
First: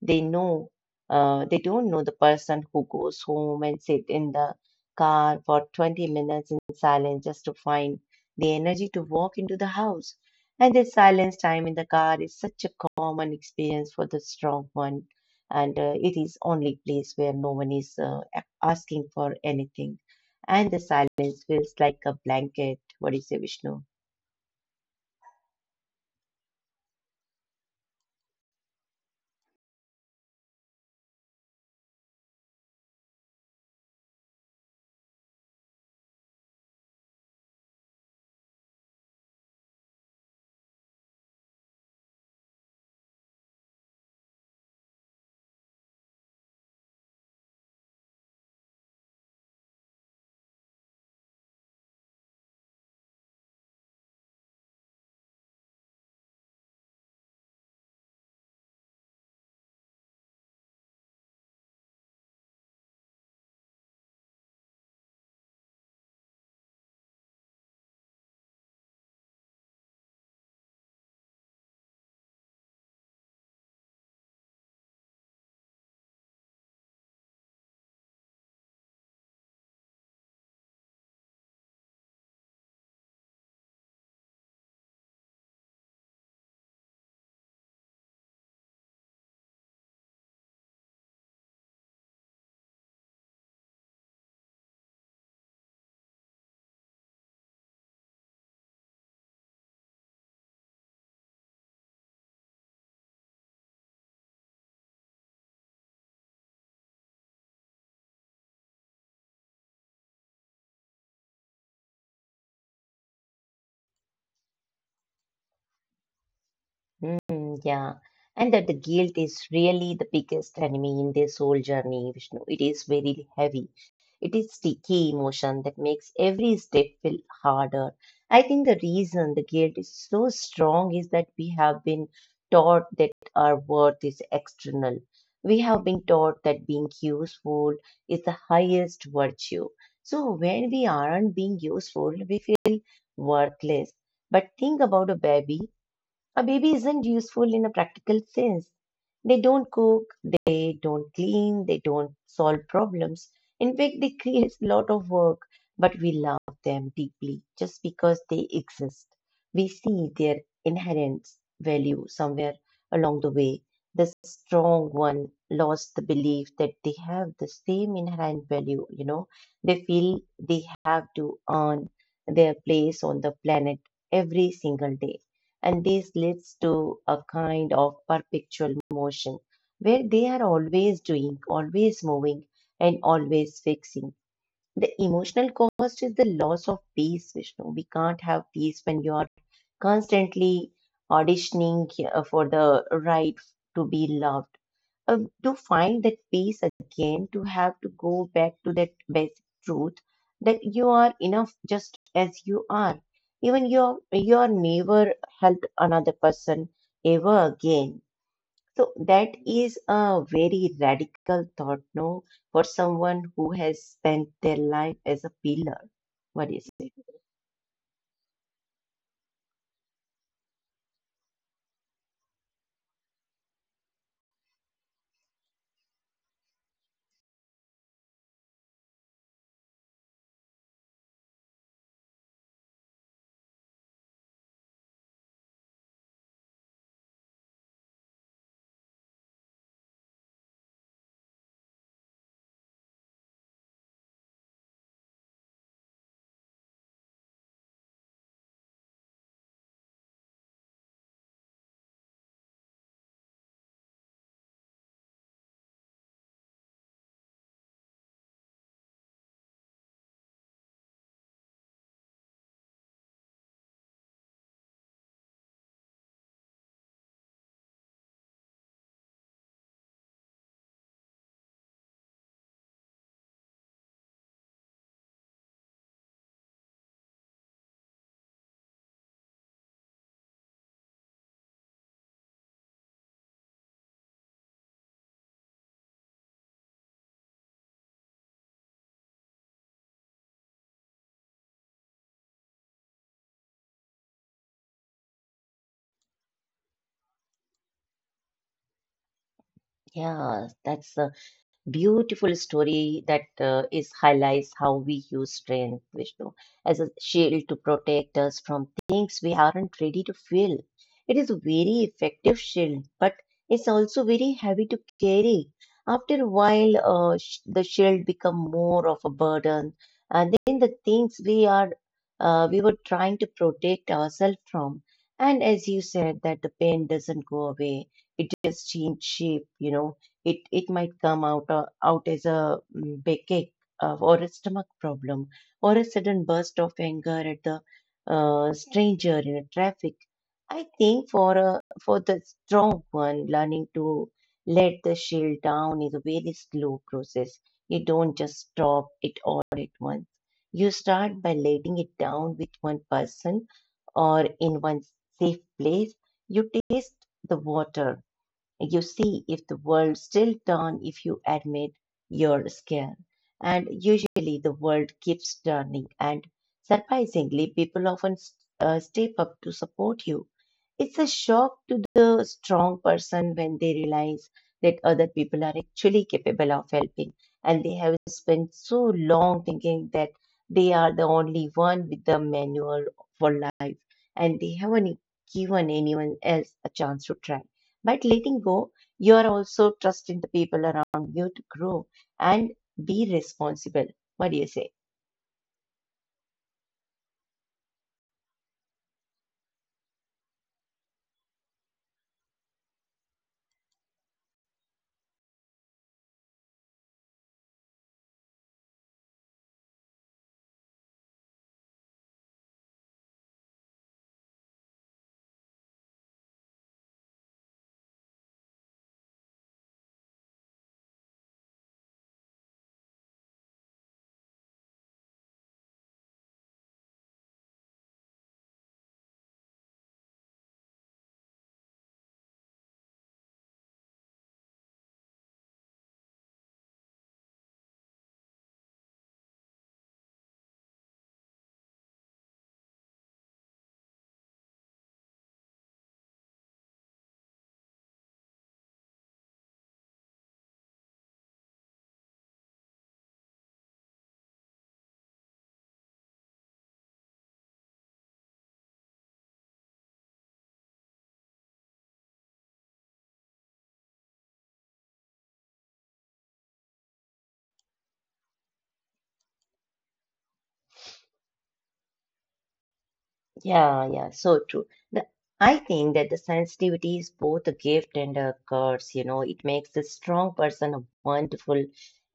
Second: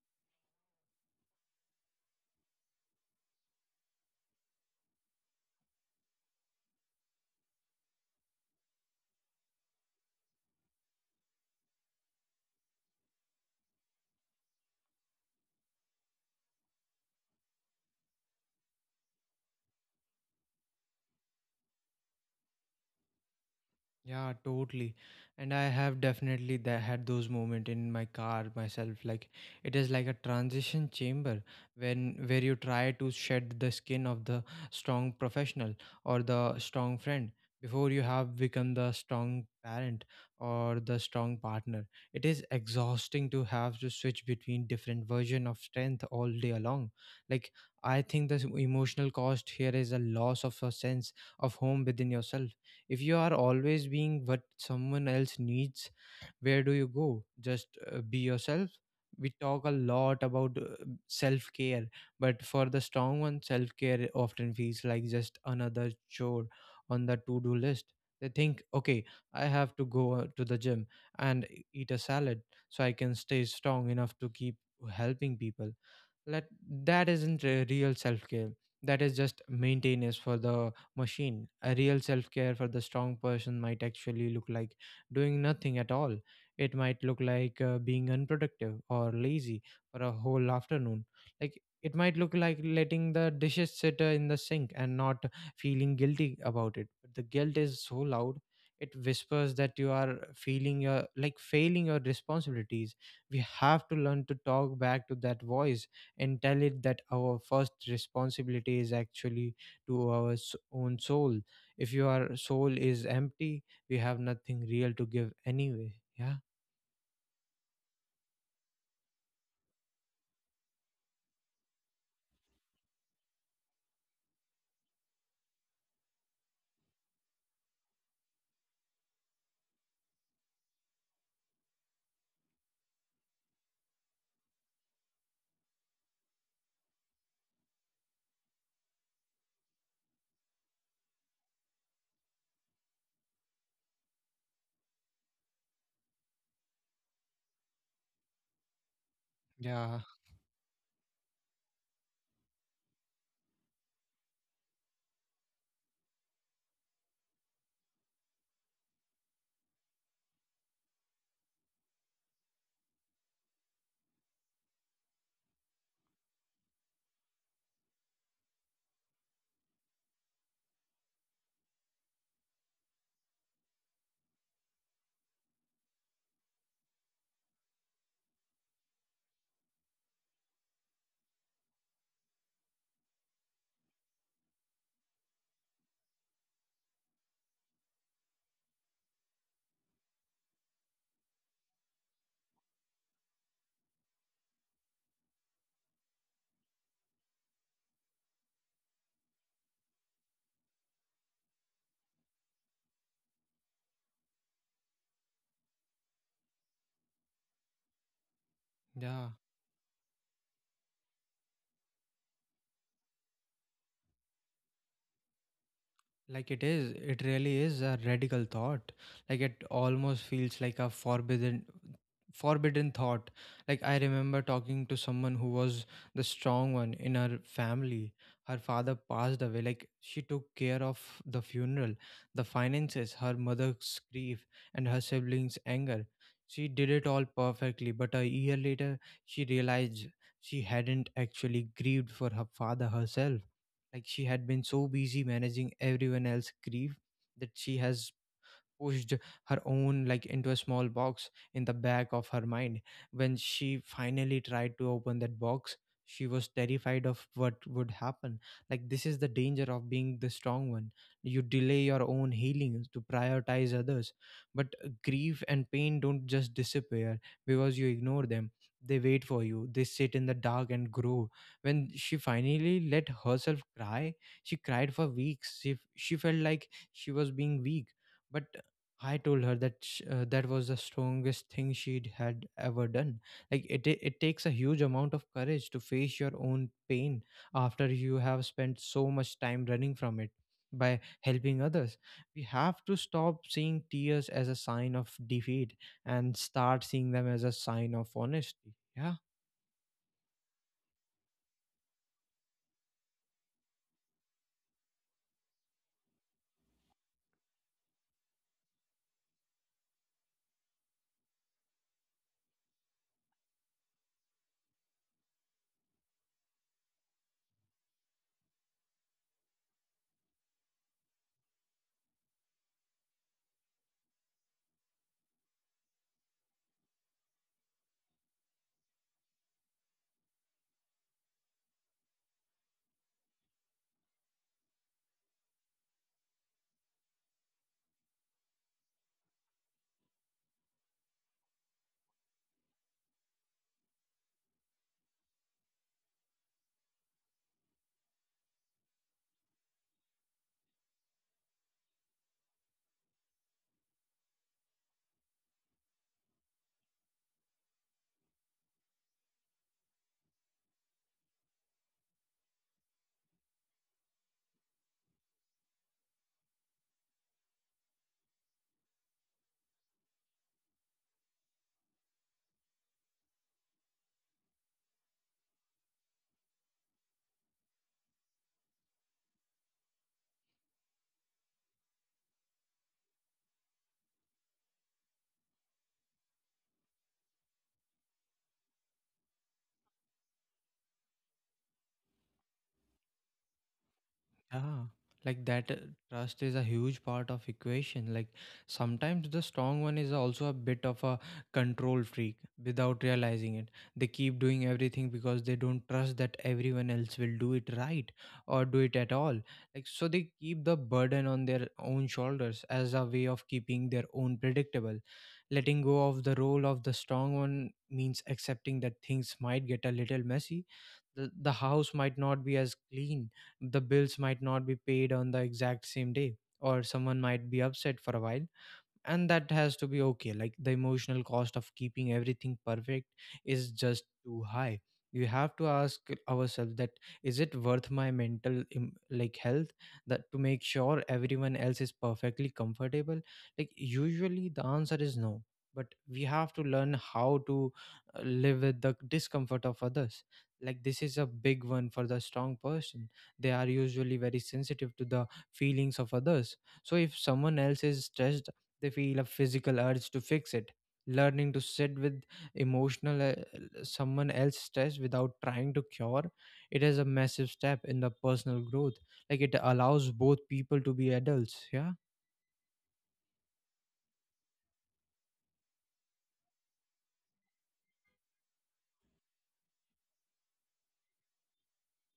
[SPEAKER 2] they know. They don't know the person who goes home and sit in the car for 20 minutes in silence just to find the energy to walk into the house. And this silence time in the car is such a common experience for the strong one, and it is only place where no one is asking for anything and the silence feels like a blanket. What do you say, Vishnu?
[SPEAKER 1] Yeah, totally. And I have definitely had those moments in my car myself. Like, it is like a transition chamber, when where you try to shed the skin of the strong professional, or the strong friend, before you have become the strong parent or the strong partner. It is exhausting to have to switch between different version of strength all day long. Like, I think the emotional cost here is a loss of a sense of home within yourself. If you are always being what someone else needs, where do you go just be yourself? We talk a lot about self care, but for the strong one self care often feels like just another chore on the to do list. They think, okay, I have to go to the gym and eat a salad, so I can stay strong enough to keep helping people. Let, that isn't a real self-care, that is just maintenance for the machine. A real self-care for the strong person might actually look like doing nothing at all. It might look like being unproductive or lazy for a whole afternoon. Like, it might look like letting the dishes sit in the sink and not feeling guilty about it. But the guilt is so loud. It whispers that you are feeling your like failing your responsibilities. We have to learn to talk back to that voice, and tell it that our first responsibility is actually to our own soul. If your soul is empty, we have nothing real to give anyway. Yeah.
[SPEAKER 2] Mm, yeah, and that the guilt is really the biggest enemy in this whole journey, Vishnu. It is very heavy. It is the key emotion that makes every step feel harder. I think the reason the guilt is so strong is that we have been taught that our worth is external. We have been taught that being useful is the highest virtue. So when we aren't being useful, we feel worthless. But think about a baby. A baby isn't useful in a practical sense. They don't
[SPEAKER 1] Yeah,
[SPEAKER 2] cook, they don't clean, they don't solve problems. In fact, they create a lot of work, but we love them deeply just because they exist. We see their inherent value somewhere along the way. The strong one lost the belief that they have the same inherent value, you know. They feel they have to earn their place on the planet every single day and this leads to a kind of perpetual motion where they are always doing, always moving, and always fixing. The emotional cost is the loss of peace, Vishnu. We can't have peace when you are constantly auditioning for the right to be loved. Um, to find that peace again, to have to go back to that basic truth that you are enough just as you are. Even your neighbor help another person ever again. So
[SPEAKER 1] yeah.
[SPEAKER 2] that is a very radical thought, no, for someone who has spent their life as a pillar. What
[SPEAKER 1] Like,
[SPEAKER 2] do
[SPEAKER 1] it
[SPEAKER 2] you say?
[SPEAKER 1] is, it really is a radical thought. Like, it almost feels like a forbidden thought. Like, I remember talking to someone who was the strong one in her family. Her father passed away. Like, she took care of the funeral, the finances, her mother's grief, and her siblings' anger. She did it all perfectly, but a year later she realized she hadn't actually grieved for her father herself. Like, she had been so busy managing everyone else's grief that she has pushed her own, like, into a small box in the back of her mind. When she finally tried to open that box, she was terrified of what would happen. Like, this is the danger of being the strong one. You delay your own healing to prioritize others. But grief and pain don't just disappear because you ignore them. They wait for you, they sit in the dark and grow. When she finally let herself cry, she cried for weeks. She felt like she was being weak. But I told her that that was the strongest thing she'd had ever done. Like, it takes a huge amount of courage to face your own pain after you have spent so much time running from it. By helping others, we have to stop seeing tears as a sign of defeat, and start seeing them as a sign of honesty. Yeah.
[SPEAKER 2] Yeah, that's a beautiful story that is highlights how we use strength, Vishnu, as a shield to protect us from things we aren't ready to feel. It is a very effective shield, but it's also very heavy to carry. After a while, the shield become more of a burden, and then the things we are we were trying to protect ourselves from. And as you said, that the pain doesn't go away; it just change shape, you know, it might come out out as a mm, big ache or a stomach problem or a sudden burst of anger at the stranger in a traffic. I think for a for the strong one, learning to let the shield down is a very slow process. You don't just stop it all at once. You start by letting it down with one person or in one safe place. You taste the water, you see if the world still turn if you admit your scare. And usually the world keeps turning and surprisingly people often step up to support you. It's a shock to the strong person when they realize that other people are actually capable of helping and they have spent so long thinking that they are the only one with the manual for life and they haven't given anyone else a chance to try. But letting go, you are also trusting the people around you to grow and be responsible. What do you say?
[SPEAKER 1] Yeah, like that trust is a huge part of equation. Like, sometimes the strong one is also a bit of a control freak without realizing it. They keep doing everything because they don't trust that everyone else will do it right, or do it at all. Like, so they keep the burden on their own shoulders as a way of keeping their own predictable. Letting go of the role of the strong one means accepting that things might get a little messy. The house might not be as clean, the bills might not be paid on the exact same day, or someone might be upset for a while, and that has to be okay. Like, the emotional cost of keeping everything perfect is just too high. You have to ask ourselves that, is it worth my mental like health, that to make sure everyone else is perfectly comfortable? Like, usually the answer is no. But we have to learn how to live with the discomfort of others. Like, this is a big one for the strong person. They are usually very sensitive to the feelings of others, so if someone else is stressed, they feel a physical urge to fix it. Learning to sit with emotional someone else's stress without trying to cure it is a massive step in the personal growth. Like it allows both people to be adults. Yeah.
[SPEAKER 2] Yeah, yeah, so true. The, I think that the sensitivity is both a gift and a curse. You know, it makes a strong person a wonderful,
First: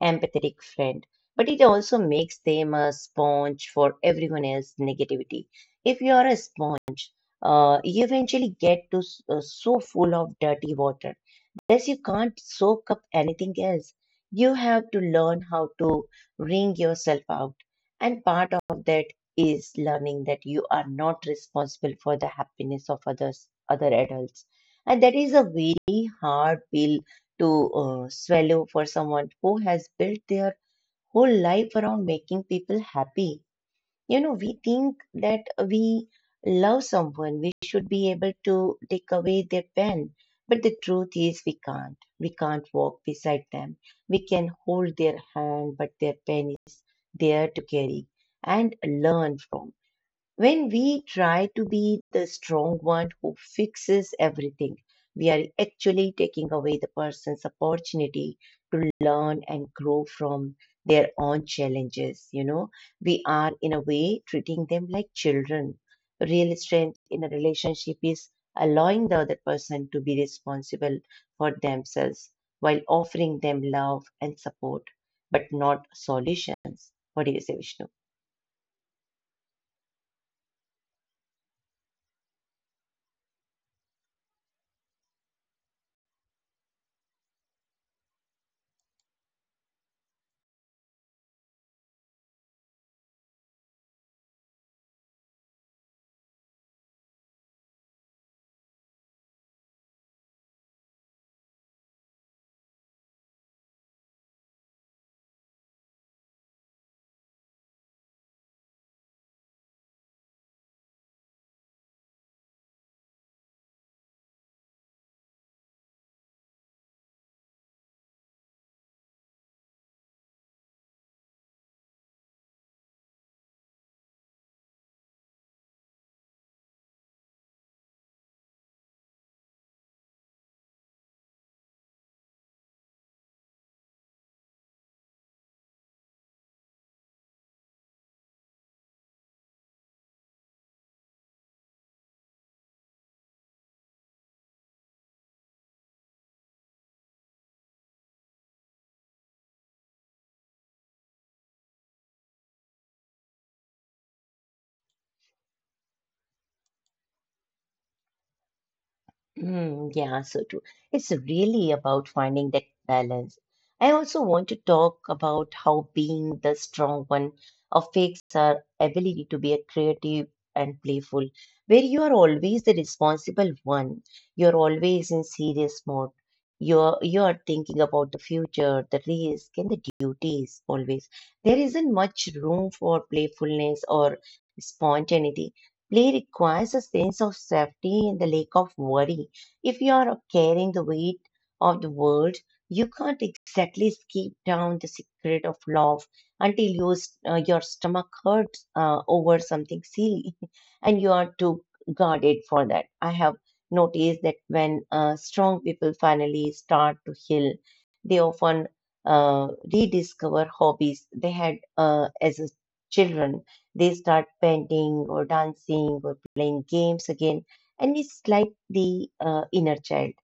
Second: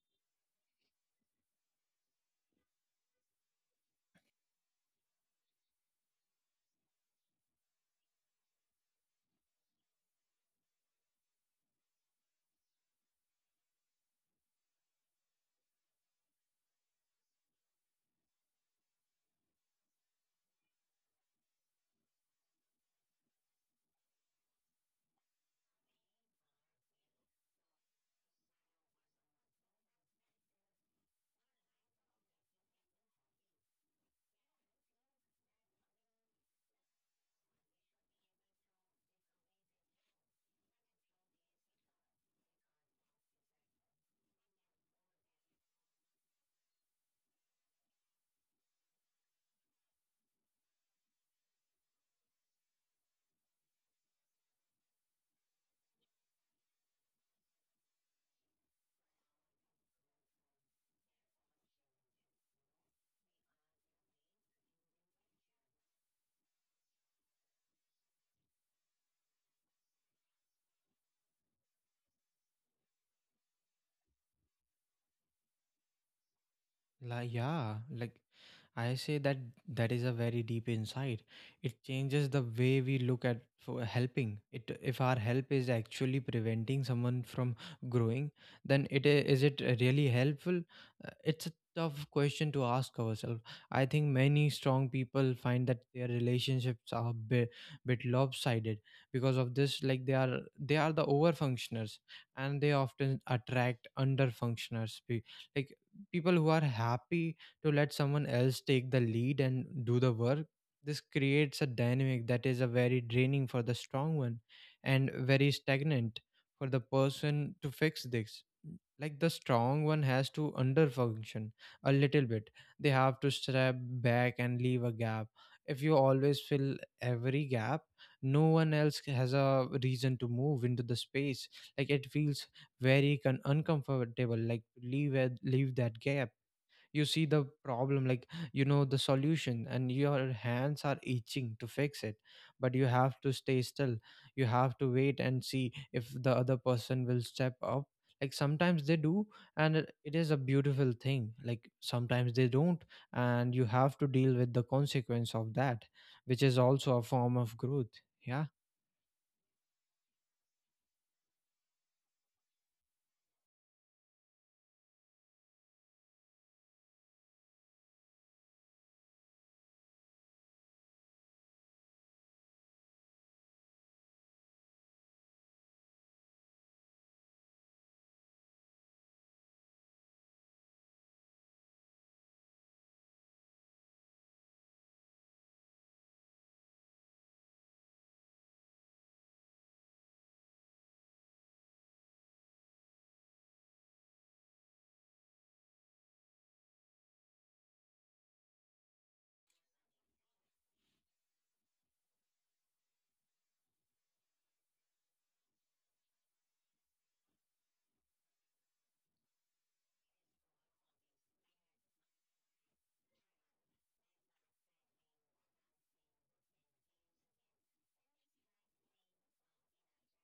[SPEAKER 2] empathetic friend, but it also makes them a sponge for everyone else's negativity. If you are a sponge, you eventually get to so full of dirty water. Plus, you can't soak up anything else. You have to learn how to wring yourself out. And part of that is learning that you are not responsible for the happiness of others, other adults. And that is a very hard pill to swallow for someone who has built their whole life around making people happy. You know, we think that we love someone, we should be able to take away their pen. But the truth is, we can't. We can't walk beside them. We can hold their hand, but their pen is there to carry and learn from. When we try to be the strong one who fixes everything, we are actually taking away the person's opportunity to learn and grow from their own challenges. You know, we are in a way treating them like children. Real strength in a relationship is allowing the other person to be responsible for themselves while offering them love and support, but not solutions. What do
[SPEAKER 1] Like,
[SPEAKER 2] you say,
[SPEAKER 1] yeah,
[SPEAKER 2] Vishnu?
[SPEAKER 1] like I say that that is a very deep insight. It changes the way we look at for helping. It if our help is actually preventing someone from growing, then is it really helpful? It's a tough question to ask ourselves. I think many strong people find that their relationships are a bit lopsided because of this. Like they are the over functioners, and they often attract under functioners. Like people who are happy to let someone else take the lead and do the work. This creates a dynamic that is a very draining for the strong one and very stagnant for the person. To fix this, like the strong one has to underfunction a little bit. They have to step back and leave a gap. If you always fill every gap, no one else has a reason to move into the space. Like it feels very uncomfortable, like to leave that gap. You see the problem, like you know the solution and your hands are itching to fix it, but you have to stay still. You have to wait and see if the other person will step up. Like sometimes they do, and it is a beautiful thing. Like sometimes they don't, and you have to deal with the consequence of that, which is also a form of growth. Yeah.
[SPEAKER 2] Mm, yeah, so true. It's really about finding that balance. I also want to talk about how being the strong one affects our ability to be a creative and playful, where you are always the responsible one. You're always in serious mode. You are thinking about the future, the risk, and the duties always. There isn't much room for playfulness or spontaneity. Play requires a sense of safety and the lack of worry. If you are carrying the weight of the world, you can't exactly skip down the secret of love until your stomach hurts over something silly, (laughs) and you are too guarded for that. I have noticed that when strong people finally start to heal, they often rediscover hobbies they had as a children. They start painting or dancing or playing games again, and it's like the inner child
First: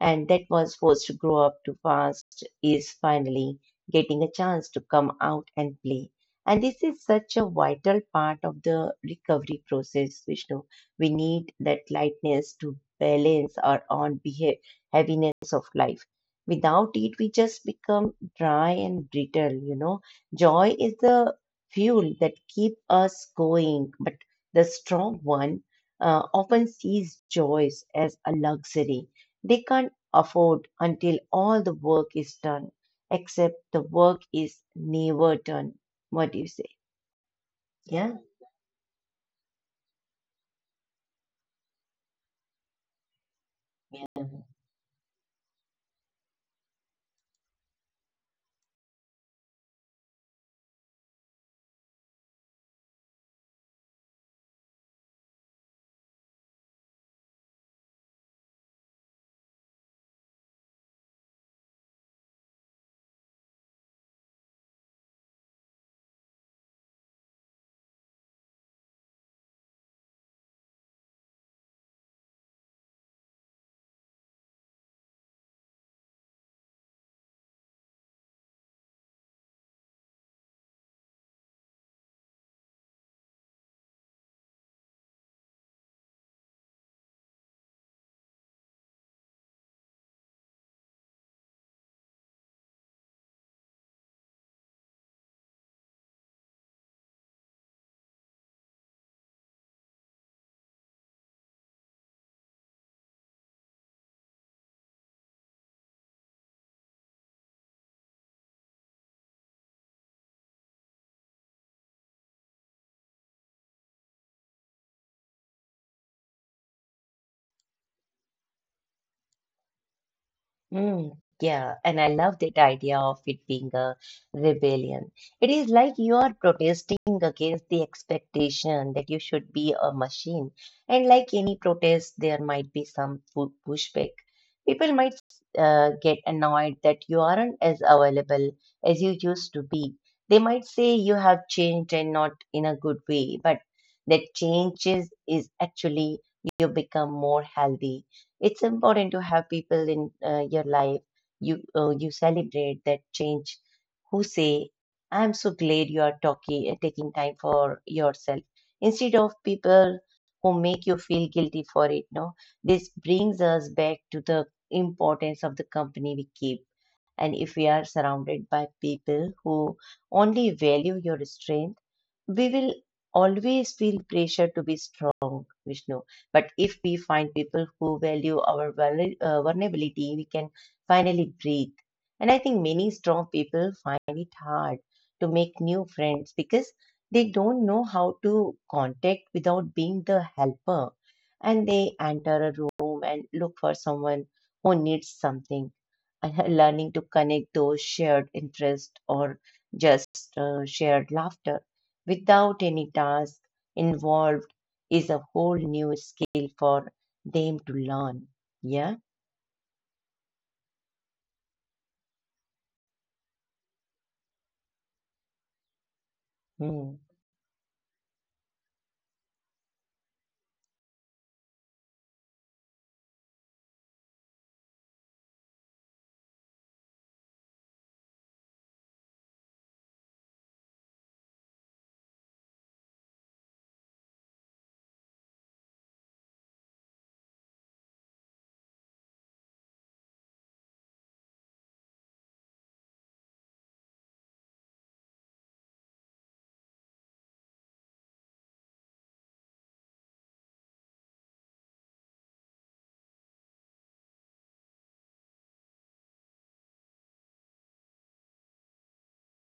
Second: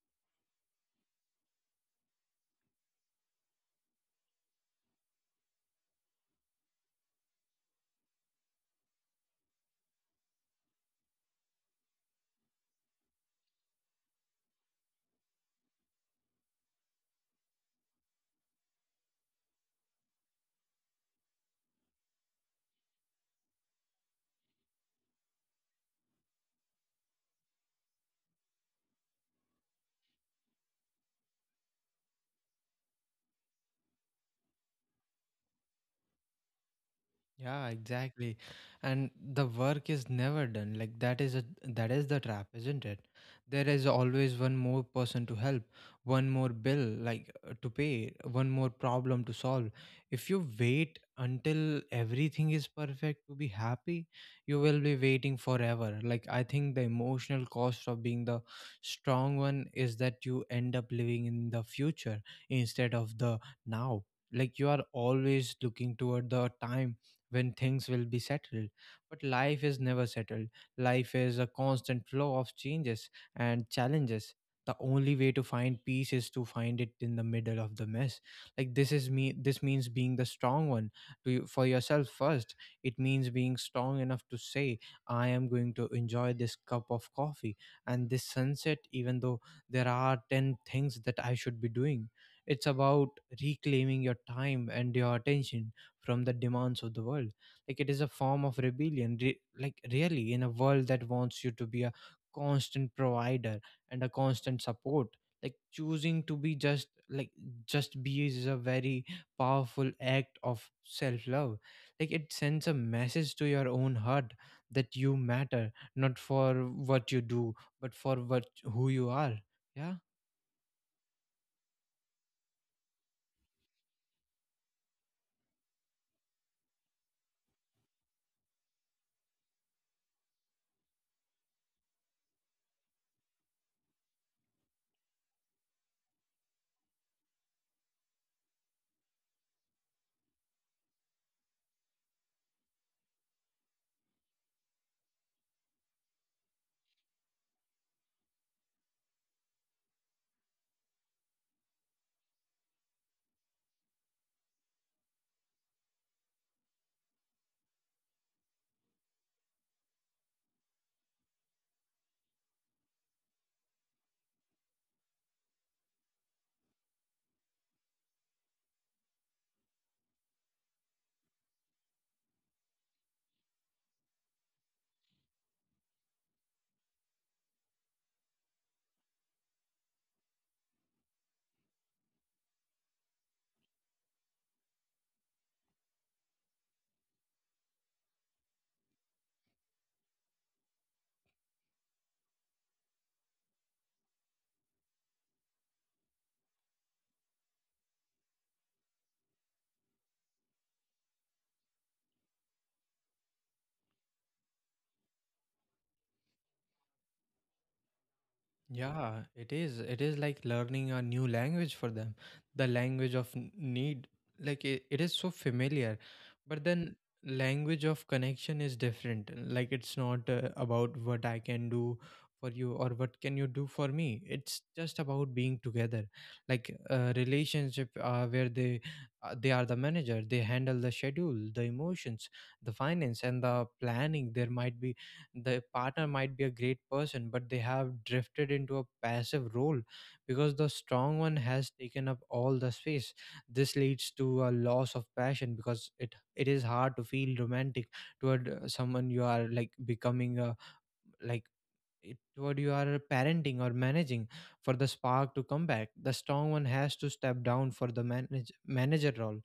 [SPEAKER 2] and that was forced to grow up too fast is finally getting a chance to come out and play. And this is such a vital part of the recovery process, Vishnu. We need that lightness to balance our own behav heaviness of life. Without it we just become dry and brittle, you know. Joy is the fuel that keep us going. But the strong one often sees joys as a luxury they can't afford until all the work is done, except the work is never done. What do you say?
[SPEAKER 1] Yeah,
[SPEAKER 2] Yeah.
[SPEAKER 1] exactly. And the work is never done. Like that is the trap, isn't it? There is
[SPEAKER 2] Yeah.
[SPEAKER 1] always one more person to help, one more bill to pay, one more problem to solve. If you wait until everything is perfect to be happy, you will be waiting forever. Like I think the emotional cost of being the strong one is that you end up living in the future instead of the now. Like you are always looking toward the time when things will be settled. But life is never settled. Life is a constant flow of changes and challenges. The only way to find peace is to find it in the middle of the mess. Like this is me. This means being the strong one to you, for yourself first. It means being strong enough to say, "I am going to enjoy this cup of coffee and this sunset, even though there are 10 things that I should be doing." It's about reclaiming your time and your attention from the demands of the world. Like it is a form of rebellion, like really, in a world that wants you to be a constant provider and a constant support, like choosing to be just like just be is a very powerful act of self love. Like it sends a message to your own heart that you matter, not for what you do, but for what who you are. Yeah.
[SPEAKER 2] Mm, yeah, and I love that idea of it being a rebellion. It is like you are protesting against the expectation that you should be a machine. And like any protest, there might be some pushback. People might get annoyed that you aren't as available as you used to be. They might say you have changed and not in a good way, but that changes is actually you become more healthy. It's important to have people in your life you celebrate that change, who say I'm so glad you are talking taking time for yourself, instead of people who make you feel guilty for it. No, this brings us back to the importance of the company we keep. And if we are surrounded by people who only value your strength, we will always feel pressure to be strong, Vishnu. But if we find people who value our vulnerability, we can finally breathe. And I think many strong people find it hard to make new friends because they don't know how to contact without being the helper. And they enter a room and look for someone who needs something. Learning to connect those shared interests or just shared laughter without any task involved is a whole new skill for them to learn. Yeah.
[SPEAKER 1] Yeah, it is. It is like learning a new language for them, the language of need. Like it is so familiar, but
[SPEAKER 2] Hmm.
[SPEAKER 1] then language of connection is different. Like it's not about what I can do for you or what can you do for me. It's just about being together. Like a relationship where they are the manager, they handle the schedule, the emotions, the finance, and the planning. There might be the partner might be a great person, but they have drifted into a passive role because the strong one has taken up all the space. This leads to a loss of passion because it is hard to feel romantic toward someone you are like becoming a like, it what you are parenting or managing. For the spark to come back, the strong one has to step down for the manager role,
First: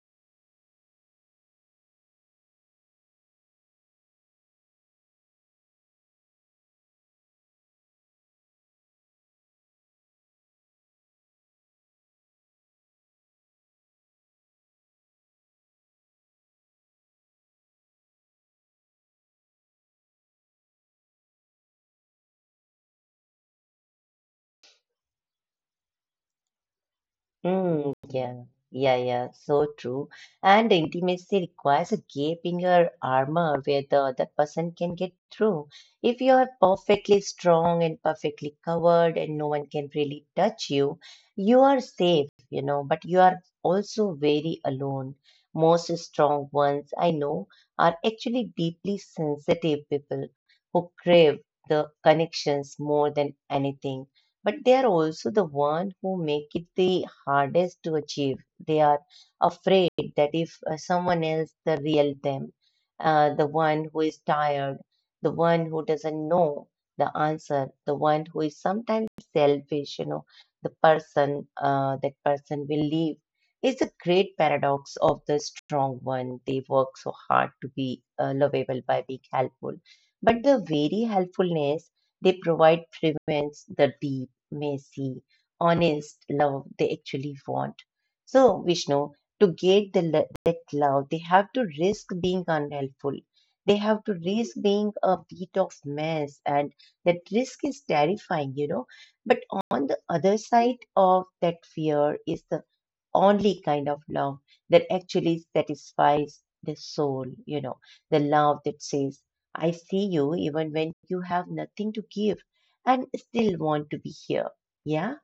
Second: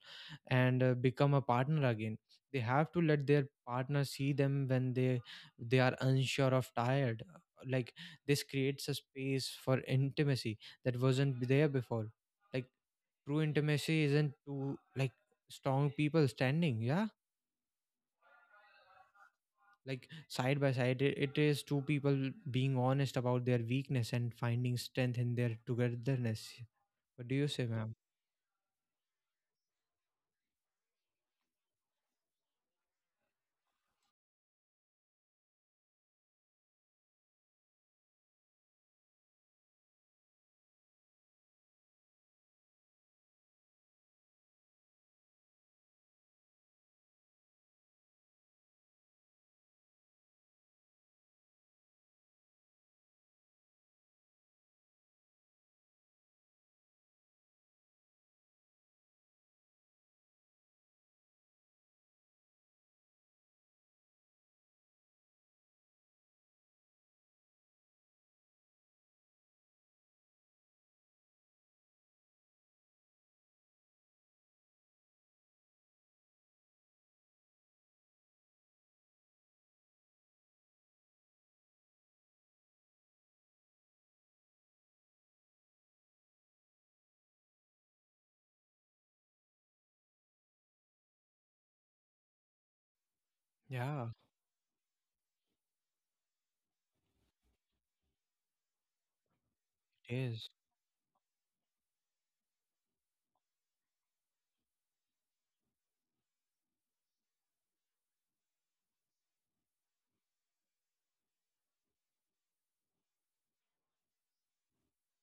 [SPEAKER 1] and become a partner again. They have to let their partner see them when they are unsure of tired. Like this creates a space for intimacy that wasn't there before. Like true intimacy isn't to like strong people standing, yeah, like side by side. It is two people being honest about their weakness and finding strength in their togetherness. What do you say, ma'am?
[SPEAKER 2] Mm, yeah, yeah, yeah, so true. And intimacy requires a gap in your armor where the other person can get through. If you are perfectly strong and perfectly covered and no one can really touch you, you are safe, you know, but you are also very alone. Most strong ones I know are actually deeply sensitive people who crave the connections more than anything, but they are also the one who make it the hardest to achieve. They are afraid that if someone else, the real them, the one who is tired, the one who doesn't know the answer, the one who is sometimes selfish, you know, the person, that person will leave. It's a great paradox of the strong one. They work so hard to be lovable by being helpful, but the very helpfulness they provide prevents the deep, messy, honest love they actually want. So, Vishnu, to get that love, they have to risk being unhelpful. They have
[SPEAKER 1] Yeah,
[SPEAKER 2] to risk being a bit of mess, and that risk is terrifying, you know. But on the
[SPEAKER 1] it
[SPEAKER 2] other
[SPEAKER 1] is.
[SPEAKER 2] side of that fear is the only kind of love that actually satisfies the soul, you know, the love that says, I see you even when you have nothing to give and still want to be here. Yeah,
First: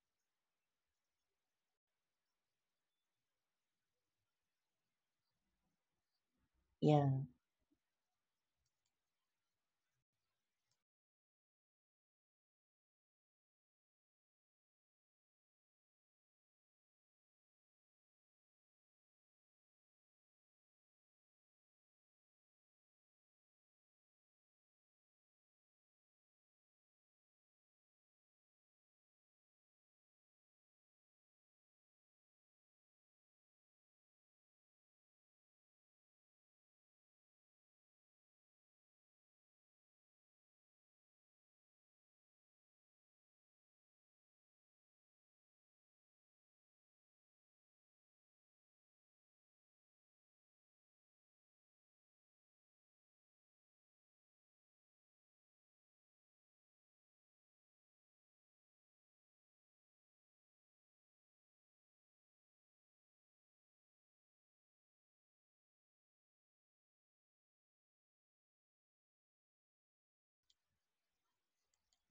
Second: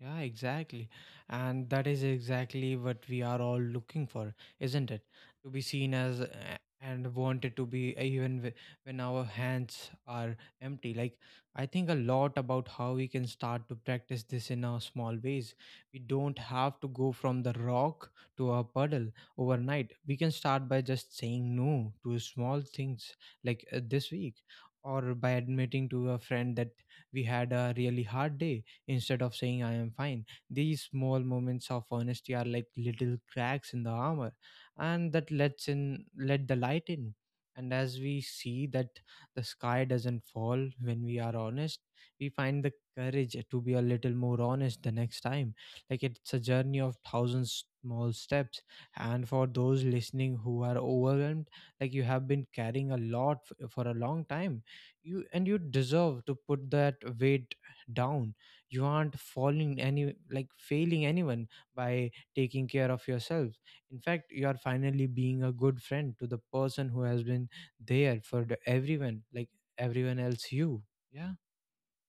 [SPEAKER 1] Yeah, exactly. And that is exactly what we are all looking for, isn't it? To be seen as and
[SPEAKER 2] yeah.
[SPEAKER 1] wanted to be even when our hands are empty. Like, I think a lot about how we can start to practice this in our small ways. We don't have to go from the rock to a puddle overnight. We can start by just saying no to small things like this week, or by admitting to a friend that we had a really hard day instead of saying I am fine. These small moments of honesty are like little cracks in the armor, and that lets in let the light in. And as we see that the sky doesn't fall when we are honest, we find the courage to be a little more honest the next time. Like it's a journey of thousands small steps. And for those listening who are overwhelmed, like you have been carrying a lot for a long time, you deserve to put that weight down. You aren't falling any like failing anyone by taking care of yourself. In fact, you are finally being a good friend to the person who has been there for everyone, like everyone else. You. Yeah.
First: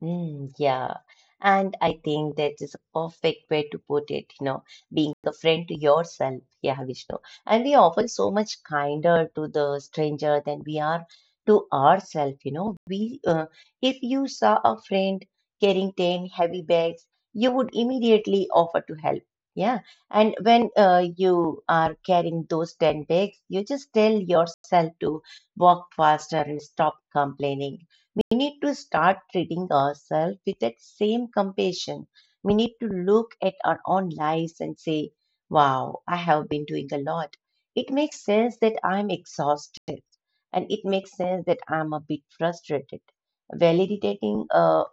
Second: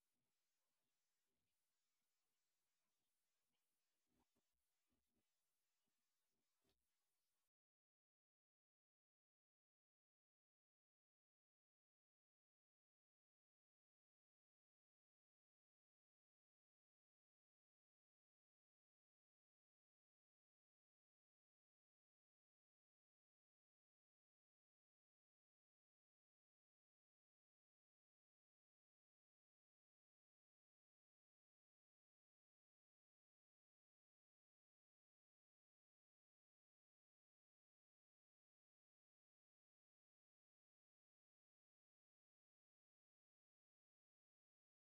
[SPEAKER 2] Mm, yeah. And I think that is a perfect way to put it, you know, being a friend to yourself. Yeah, Vishnu. And we are often so much kinder to the stranger than we are to ourselves, you know. If you saw a friend carrying 10 heavy bags, you would immediately offer to help. Yeah. And when you are carrying those 10 bags, you just tell yourself to walk faster and stop complaining. We need to start treating ourselves with that same compassion. We need to look at our own lives and say, wow, I have been doing a lot. It makes sense that I'm exhausted and it makes sense that I'm a bit frustrated. Validating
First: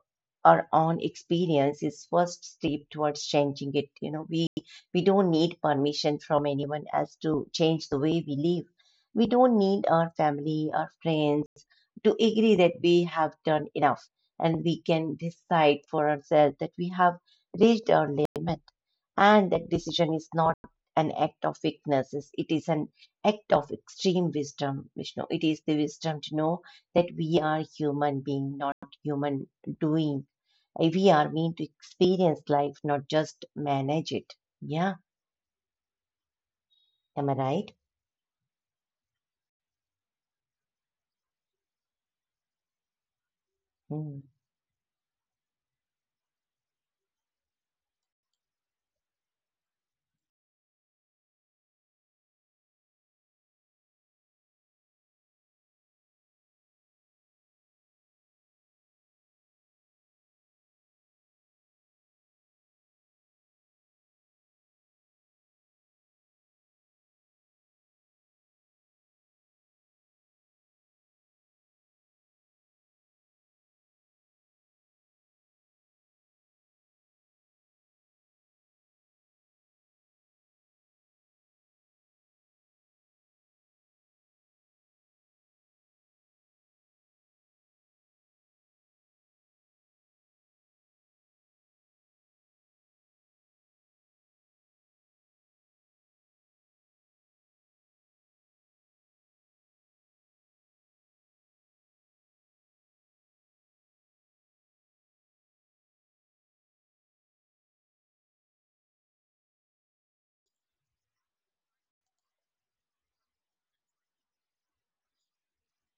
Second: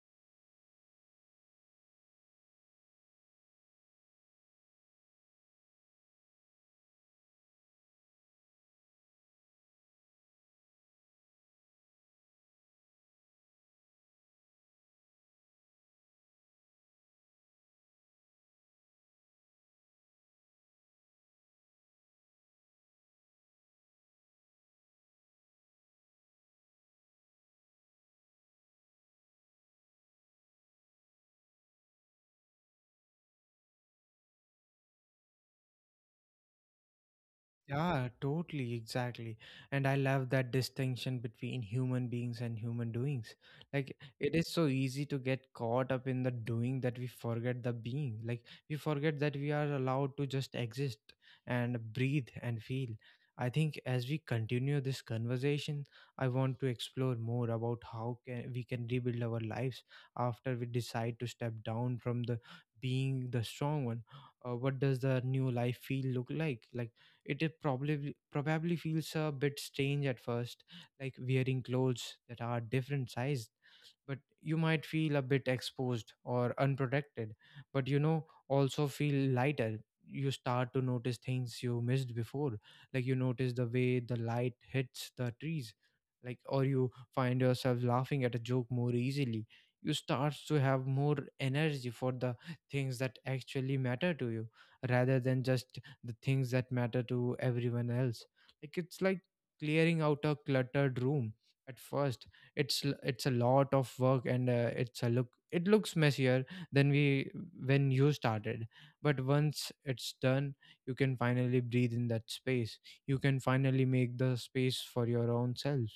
[SPEAKER 2] our own experience is first step towards changing it, you know. We don't need permission from anyone else to change the way we live. We don't need our family, our friends to agree that we have done enough, and we can decide for ourselves that we have reached our limit. And that decision is not an act of weakness, it is an act of extreme wisdom, Vishnu. It is the wisdom to know that we are human being, not human doing. We are meant to experience life, not just manage it. Yeah, am I right?
[SPEAKER 1] Yeah, totally, exactly. And I love that distinction between human beings and human doings. Like,
[SPEAKER 2] Hmm.
[SPEAKER 1] it is so easy to get caught up in the doing that we forget the being. Like, we forget that we are allowed to just exist and breathe and feel. I think as we continue this conversation, I want to explore more about how can we can rebuild our lives after we decide to step down from the being the strong one. What does the new life feel look like? Like it is probably feels a bit strange at first, like wearing clothes that are different size. But you might feel a bit exposed or unprotected, but you know, also feel lighter. You start to notice things you missed before. Like you notice the way the light hits the trees, like, or you find yourself laughing at a joke more easily. You start to have more energy for the things that actually matter to you rather than just the things that matter to everyone else. Like it's like clearing out a cluttered room. At first it's a lot of work and it's a looks messier than we when you started. But once it's done, you can finally breathe in that space. You can finally make the space for your own self.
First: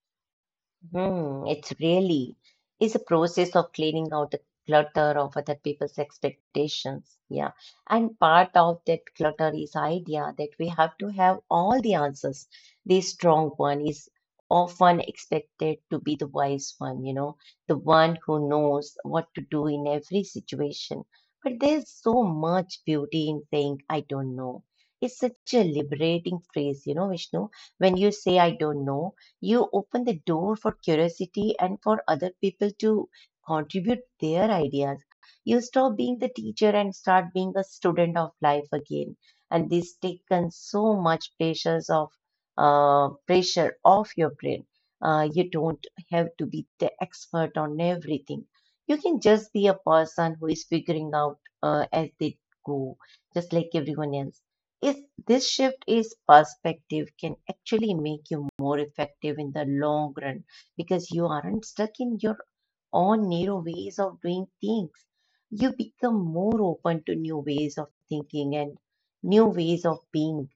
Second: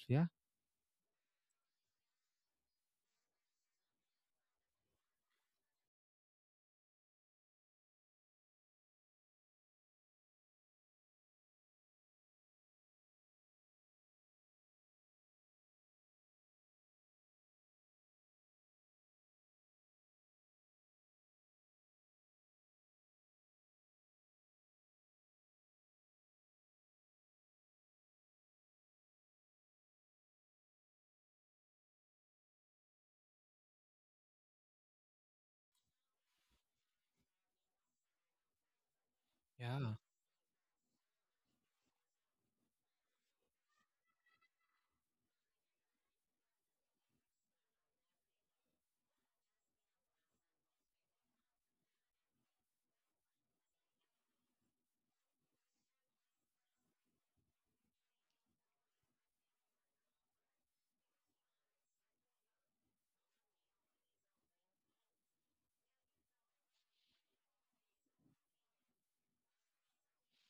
[SPEAKER 2] Hmm, it's really is a process of cleaning out the clutter of other people's expectations. Yeah. And part of that clutter is idea that we have to have all the answers. The strong one is often expected to be the wise one, you know, the one who knows what to do in every situation. But there's so much beauty in saying, I don't know. It's such a liberating phrase, you know, Vishnu. When you say, I don't know, you open the door for curiosity and for other people to contribute their ideas. You stop being the teacher and start being a student of life again. And
[SPEAKER 1] Yeah.
[SPEAKER 2] this taken so much pressures of pressure off your brain. You don't have to be the expert on everything. You can just be a person who is figuring out as they go, just like everyone else. If this shift is perspective can actually make you more effective in the long run because you aren't stuck in your own narrow ways of doing things. You become more open to new ways of thinking and new ways of being.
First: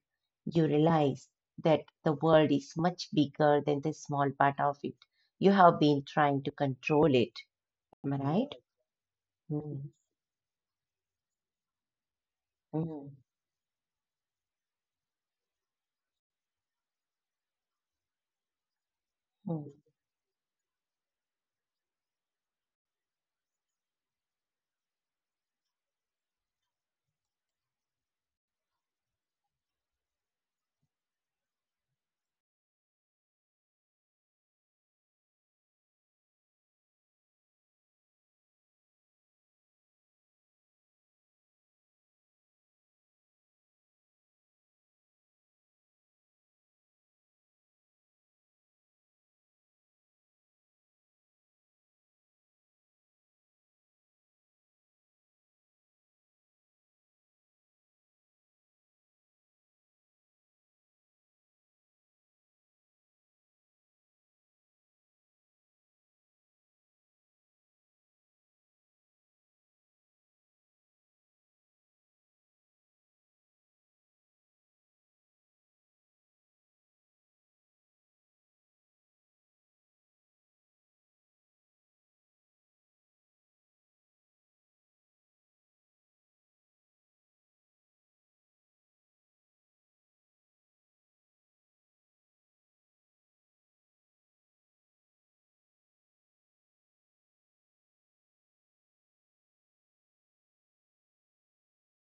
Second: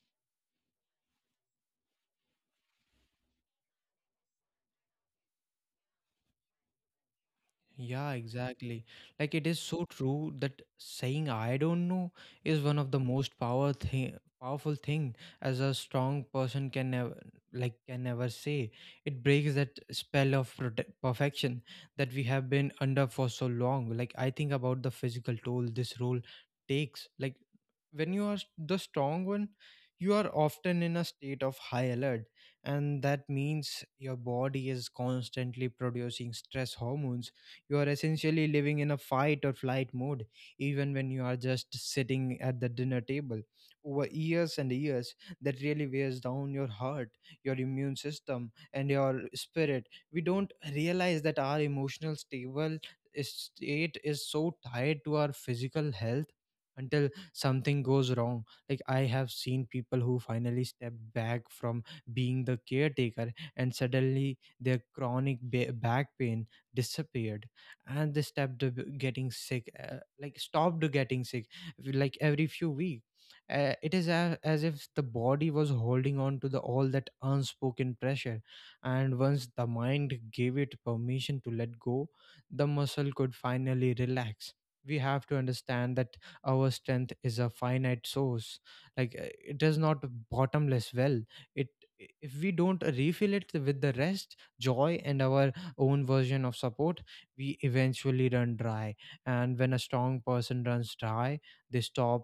[SPEAKER 2] You realize that the world is much bigger than the small part of it. You have been trying to control it.
[SPEAKER 1] Yeah,
[SPEAKER 2] Am I right? Right.
[SPEAKER 1] exactly. Like it is so
[SPEAKER 2] Mm,
[SPEAKER 1] true that saying I don't know is one of the
[SPEAKER 2] mm,
[SPEAKER 1] most powerful thing as a strong person can never, like can never say. It breaks that
[SPEAKER 2] mm.
[SPEAKER 1] spell of perfection that we have been under for so long. Like I think about the physical toll this role takes. Like when you are the strong one, you are often in a state of high alert, and that means your body is constantly producing stress hormones. You are essentially living in a fight or flight mode, even when you are just sitting at the dinner table. Over years and years, that really wears down your heart, your immune system, and your spirit. We don't realize that our emotional stable state is so tied to our physical health until something goes wrong. Like I have seen people who finally stepped back from being the caretaker, and suddenly their chronic back pain disappeared, and they stopped getting sick, stopped getting sick like every few weeks. Uh, it is as if the body was holding on to the all that unspoken pressure, and once the mind gave it permission to let go, the muscle could finally relax. We have to understand that our strength is a finite source. Like it is not a bottomless well. It, if we don't refill it with the rest joy and our own version of support, we eventually run dry. And when a strong person runs dry, they stop.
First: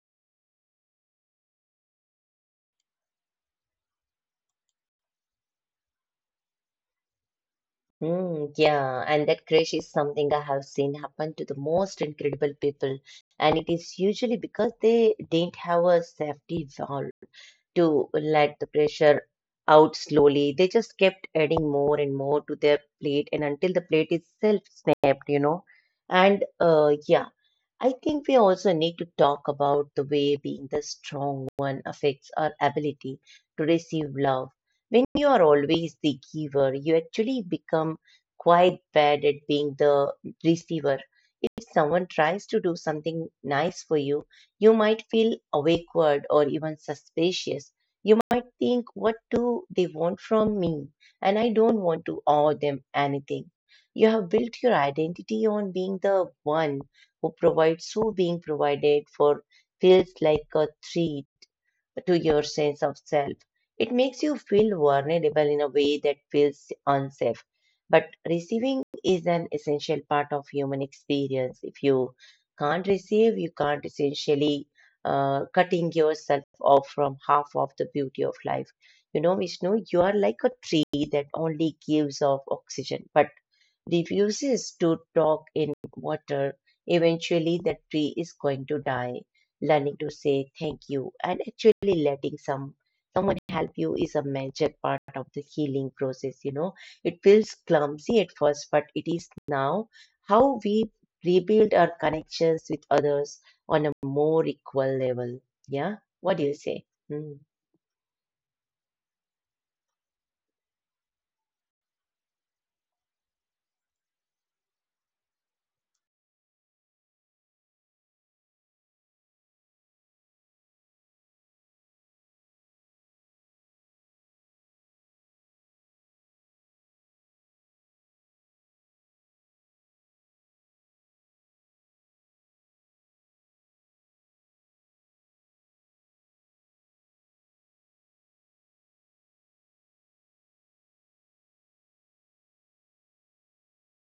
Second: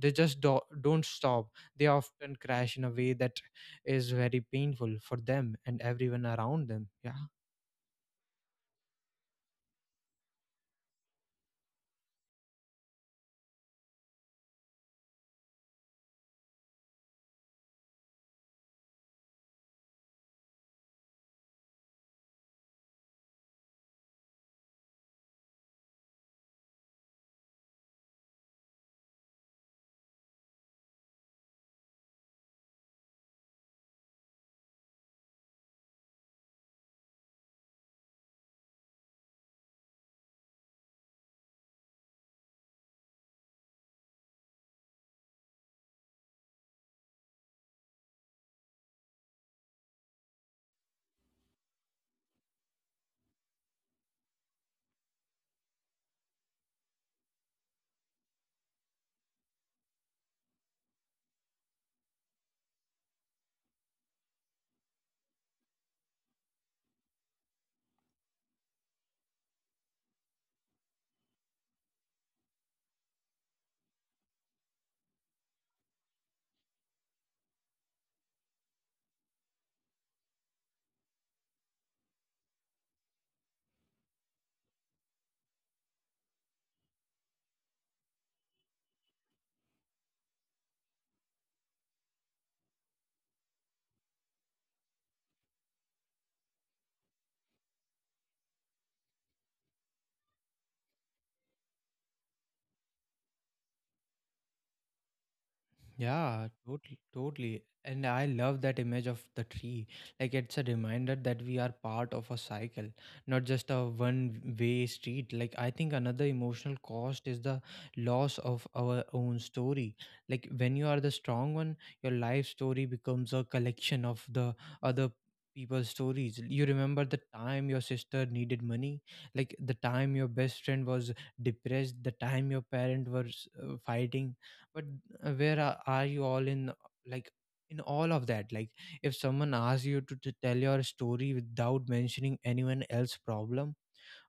[SPEAKER 1] They just don't stop. They often crash in a way that is very painful for them and everyone around them. Yeah.
[SPEAKER 2] Mm, yeah, and that crash is something I have seen happen to the most incredible people, and it is usually because they didn't have a safety valve to let the pressure out slowly. They just kept adding more and more to their plate, and until the plate itself snapped, you know. And yeah. I think we also need to talk about the way being the strong one affects our ability to receive love. When you are always the giver, you actually become quite bad at being the receiver. If someone tries to do something nice for you, you might feel awkward or even suspicious. You might think, what do they want from me? And I don't want to owe them anything. You have built your identity on being the one who provides? Who being provided for feels like a threat to your sense of self. It makes you feel vulnerable in a way that feels unsafe. But receiving is an essential part of human experience. If you can't receive, you can't essentially cutting yourself off from half of the beauty of life. You know, Vishnu, you are like a tree that only gives off oxygen, but refuses to talk in water, eventually the tree is going to die. Learning to say thank you and actually letting someone help you is a major part of the healing process, you know. It feels clumsy at first, but it is now how we rebuild our connections with others on a more equal level. Yeah. What
[SPEAKER 1] Yeah,
[SPEAKER 2] do you say?
[SPEAKER 1] totally,
[SPEAKER 2] Hmm.
[SPEAKER 1] totally. And I love that image of the tree. Like it's a reminder that we are part of a cycle, not just a one-way street. Like I think another emotional cost is the loss of our own story. Like when you are the strong one, your life story becomes a collection of the other people's stories. You remember the time your sister needed money, like the time your best friend was depressed, the time your parents were fighting. Where are you all in, like, in all of that? Like if someone asks you to tell your story without mentioning anyone else's problem,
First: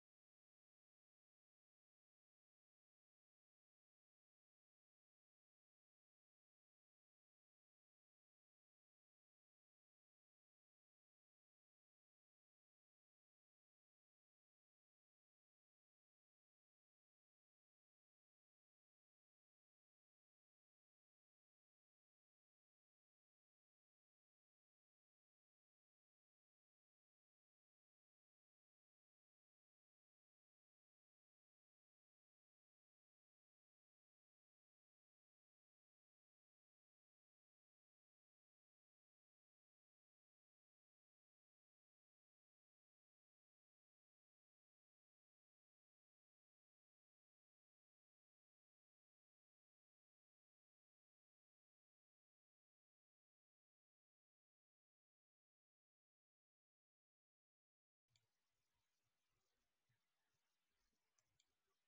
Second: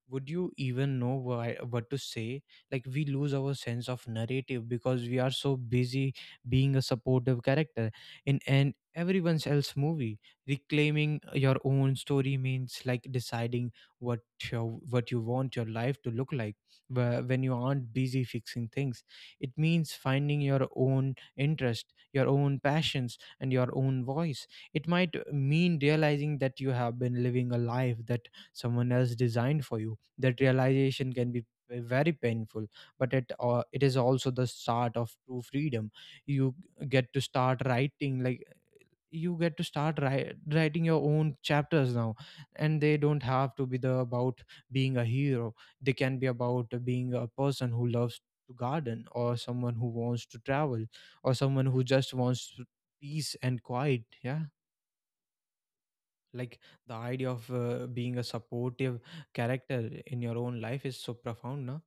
[SPEAKER 1] would you even know what to say? Like we lose our sense of narrative because we are so busy being a supportive character in an everyone else's movie. Reclaiming your own story means, like, deciding what what you want your life to look like, when you aren't busy fixing things. It means finding your own interest, your own passions, and your own voice. It might mean realizing that you have been living a life that someone else designed for you. That realization can be very painful, but it is also the start of true freedom. You get to start writing. Like you get to start writing your own chapters now. And they don't have to be the about being a hero. They can be about being a person who loves to garden, or someone who wants to travel, or someone who just wants to peace and quiet, yeah. Like the idea of being a supportive character in your own life is so profound. No,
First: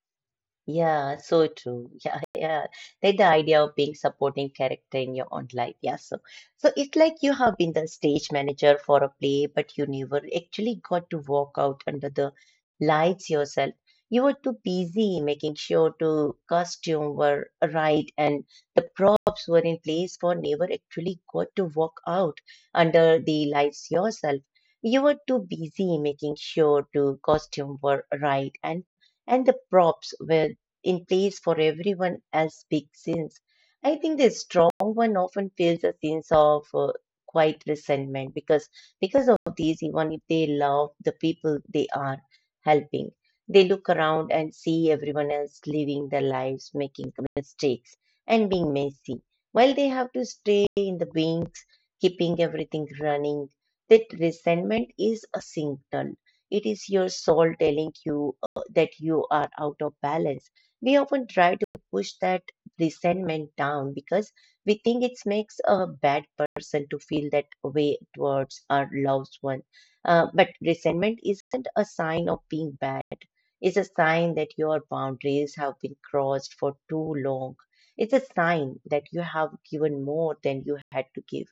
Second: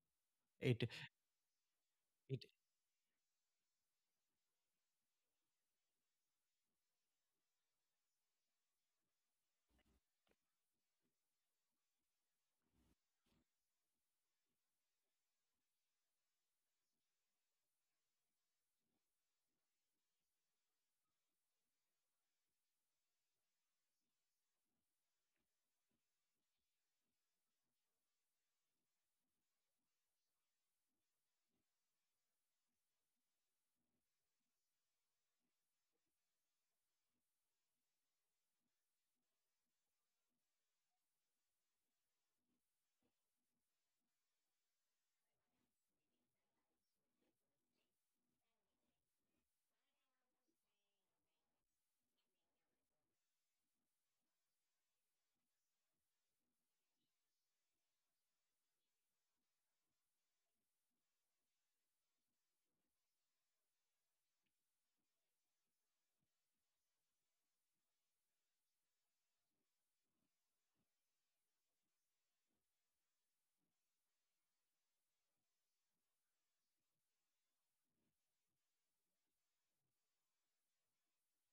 [SPEAKER 1] it
[SPEAKER 2] Yeah, so true. (laughs) Yeah,
[SPEAKER 1] it
[SPEAKER 2] yeah. Like the idea of being supporting character in your own life. Yeah, so so it's like you have been the stage manager for a play, but you never actually got to walk out under the lights yourself. You were too busy making sure to costume were right and the props were in place for never actually got to walk out under the lights yourself. You were too busy making sure to costume were right and the props were in place for everyone else big sins. I think the strong one often feels a sense of quiet resentment because of these, even if they love the people they are helping, they look around and see everyone else living their lives, making mistakes and being messy. While they have to stay in the wings, keeping everything running, that resentment is a signal. It is your soul telling you that you are out of balance. We often try to push that resentment down because we think it makes a bad person to feel that way towards our loved one. But resentment isn't a sign of being bad. It's a sign that your boundaries have been crossed for too long. It's a sign that you have given more than you had to give.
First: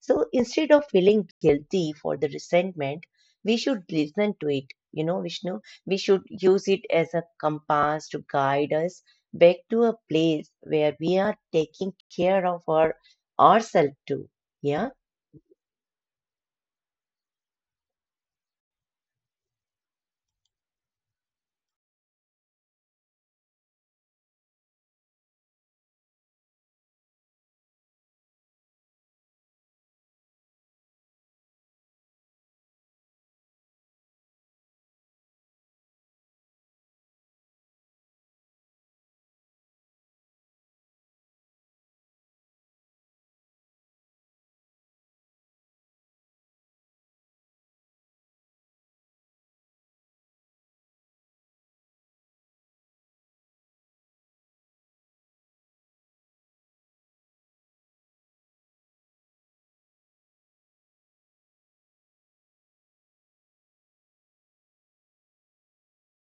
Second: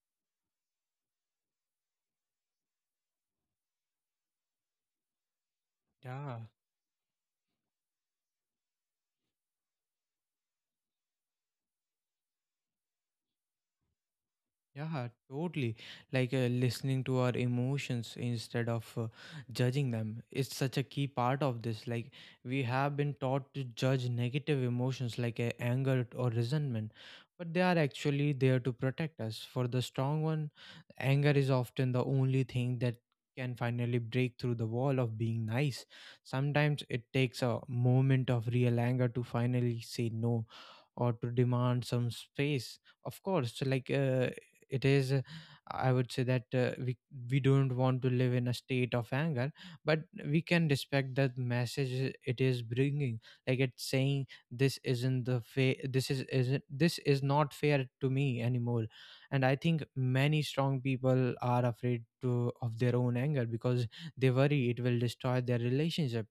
[SPEAKER 2] So instead of feeling guilty for the resentment, we should listen to it. You know, Vishnu, we should
[SPEAKER 1] yeah.
[SPEAKER 2] use it as a compass to guide us back to a place where we are taking care of ourselves too. Yeah,
[SPEAKER 1] Yeah, totally. Like listening to our emotions instead of judging them. It's such a key part of this. Like, we have been taught to judge negative emotions like anger or resentment, but they are actually there to protect us. For the strong one, anger is often the only thing that can finally break through the wall of being nice. Sometimes it takes a moment of real anger to finally say no, or to demand some space. Of course, like it is I would say that we don't want to live in a state of anger, but we can respect the message it is bringing. Like it's saying this isn't the fair, this is isn't this is not fair to me anymore. And I think many strong people are afraid to of their own anger because they worry it will destroy their relationship.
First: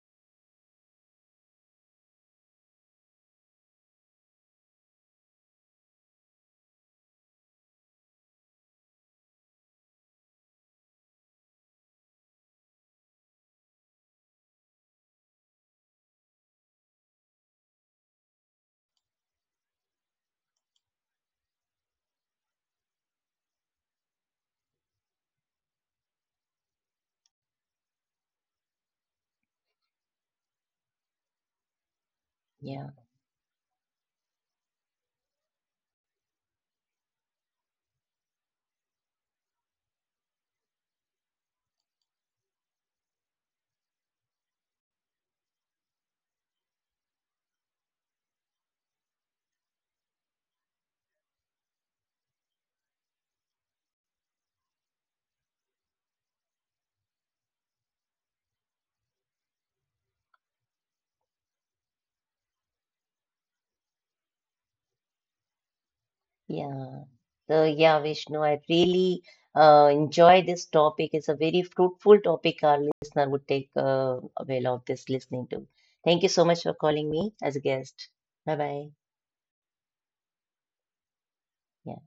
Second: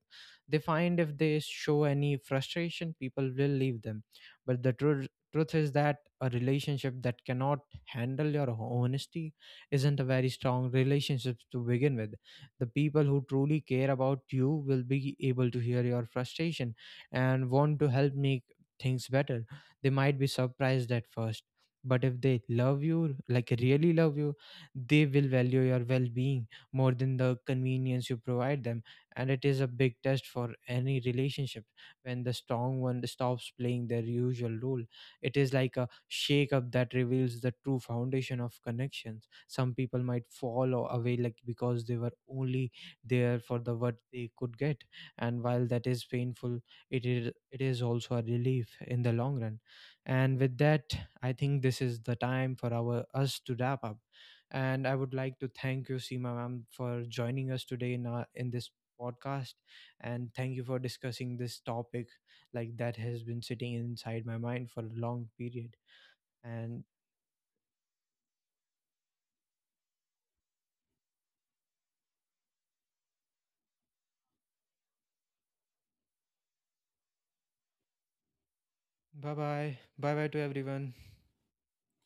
[SPEAKER 1] They find if they show any frustration, people will leave them. But the truth is that a relationship that cannot handle your honesty isn't a very strong relationship to begin with. The people who truly care about you will be able to hear your frustration and want to help make things better. They might be surprised at first, but if they love you, like really love you, they will value your well being more than the convenience you provide them. And it is a big test for any relationship when the strong
[SPEAKER 2] yeah,
[SPEAKER 1] one stops playing their usual role. It is like a shake up that reveals the true foundation of connections. Some people might fall away, like, because they were only there for the what they could get, and while that is painful, it is also a relief in the long run. And with that, I think this is the time for our us to wrap up. And I would like to thank you, Seema ma'am, for joining us today in in this podcast, and thank you for discussing this topic like that has been sitting inside my mind for a long period and
[SPEAKER 2] yeah. So yeah, Vishnu, I really enjoy this topic. It's a very fruitful topic. Our listener would take avail of this listening to. Thank you so much for calling me as a guest. Bye bye.
[SPEAKER 1] bye bye. Bye bye to everyone.
[SPEAKER 2] Yeah.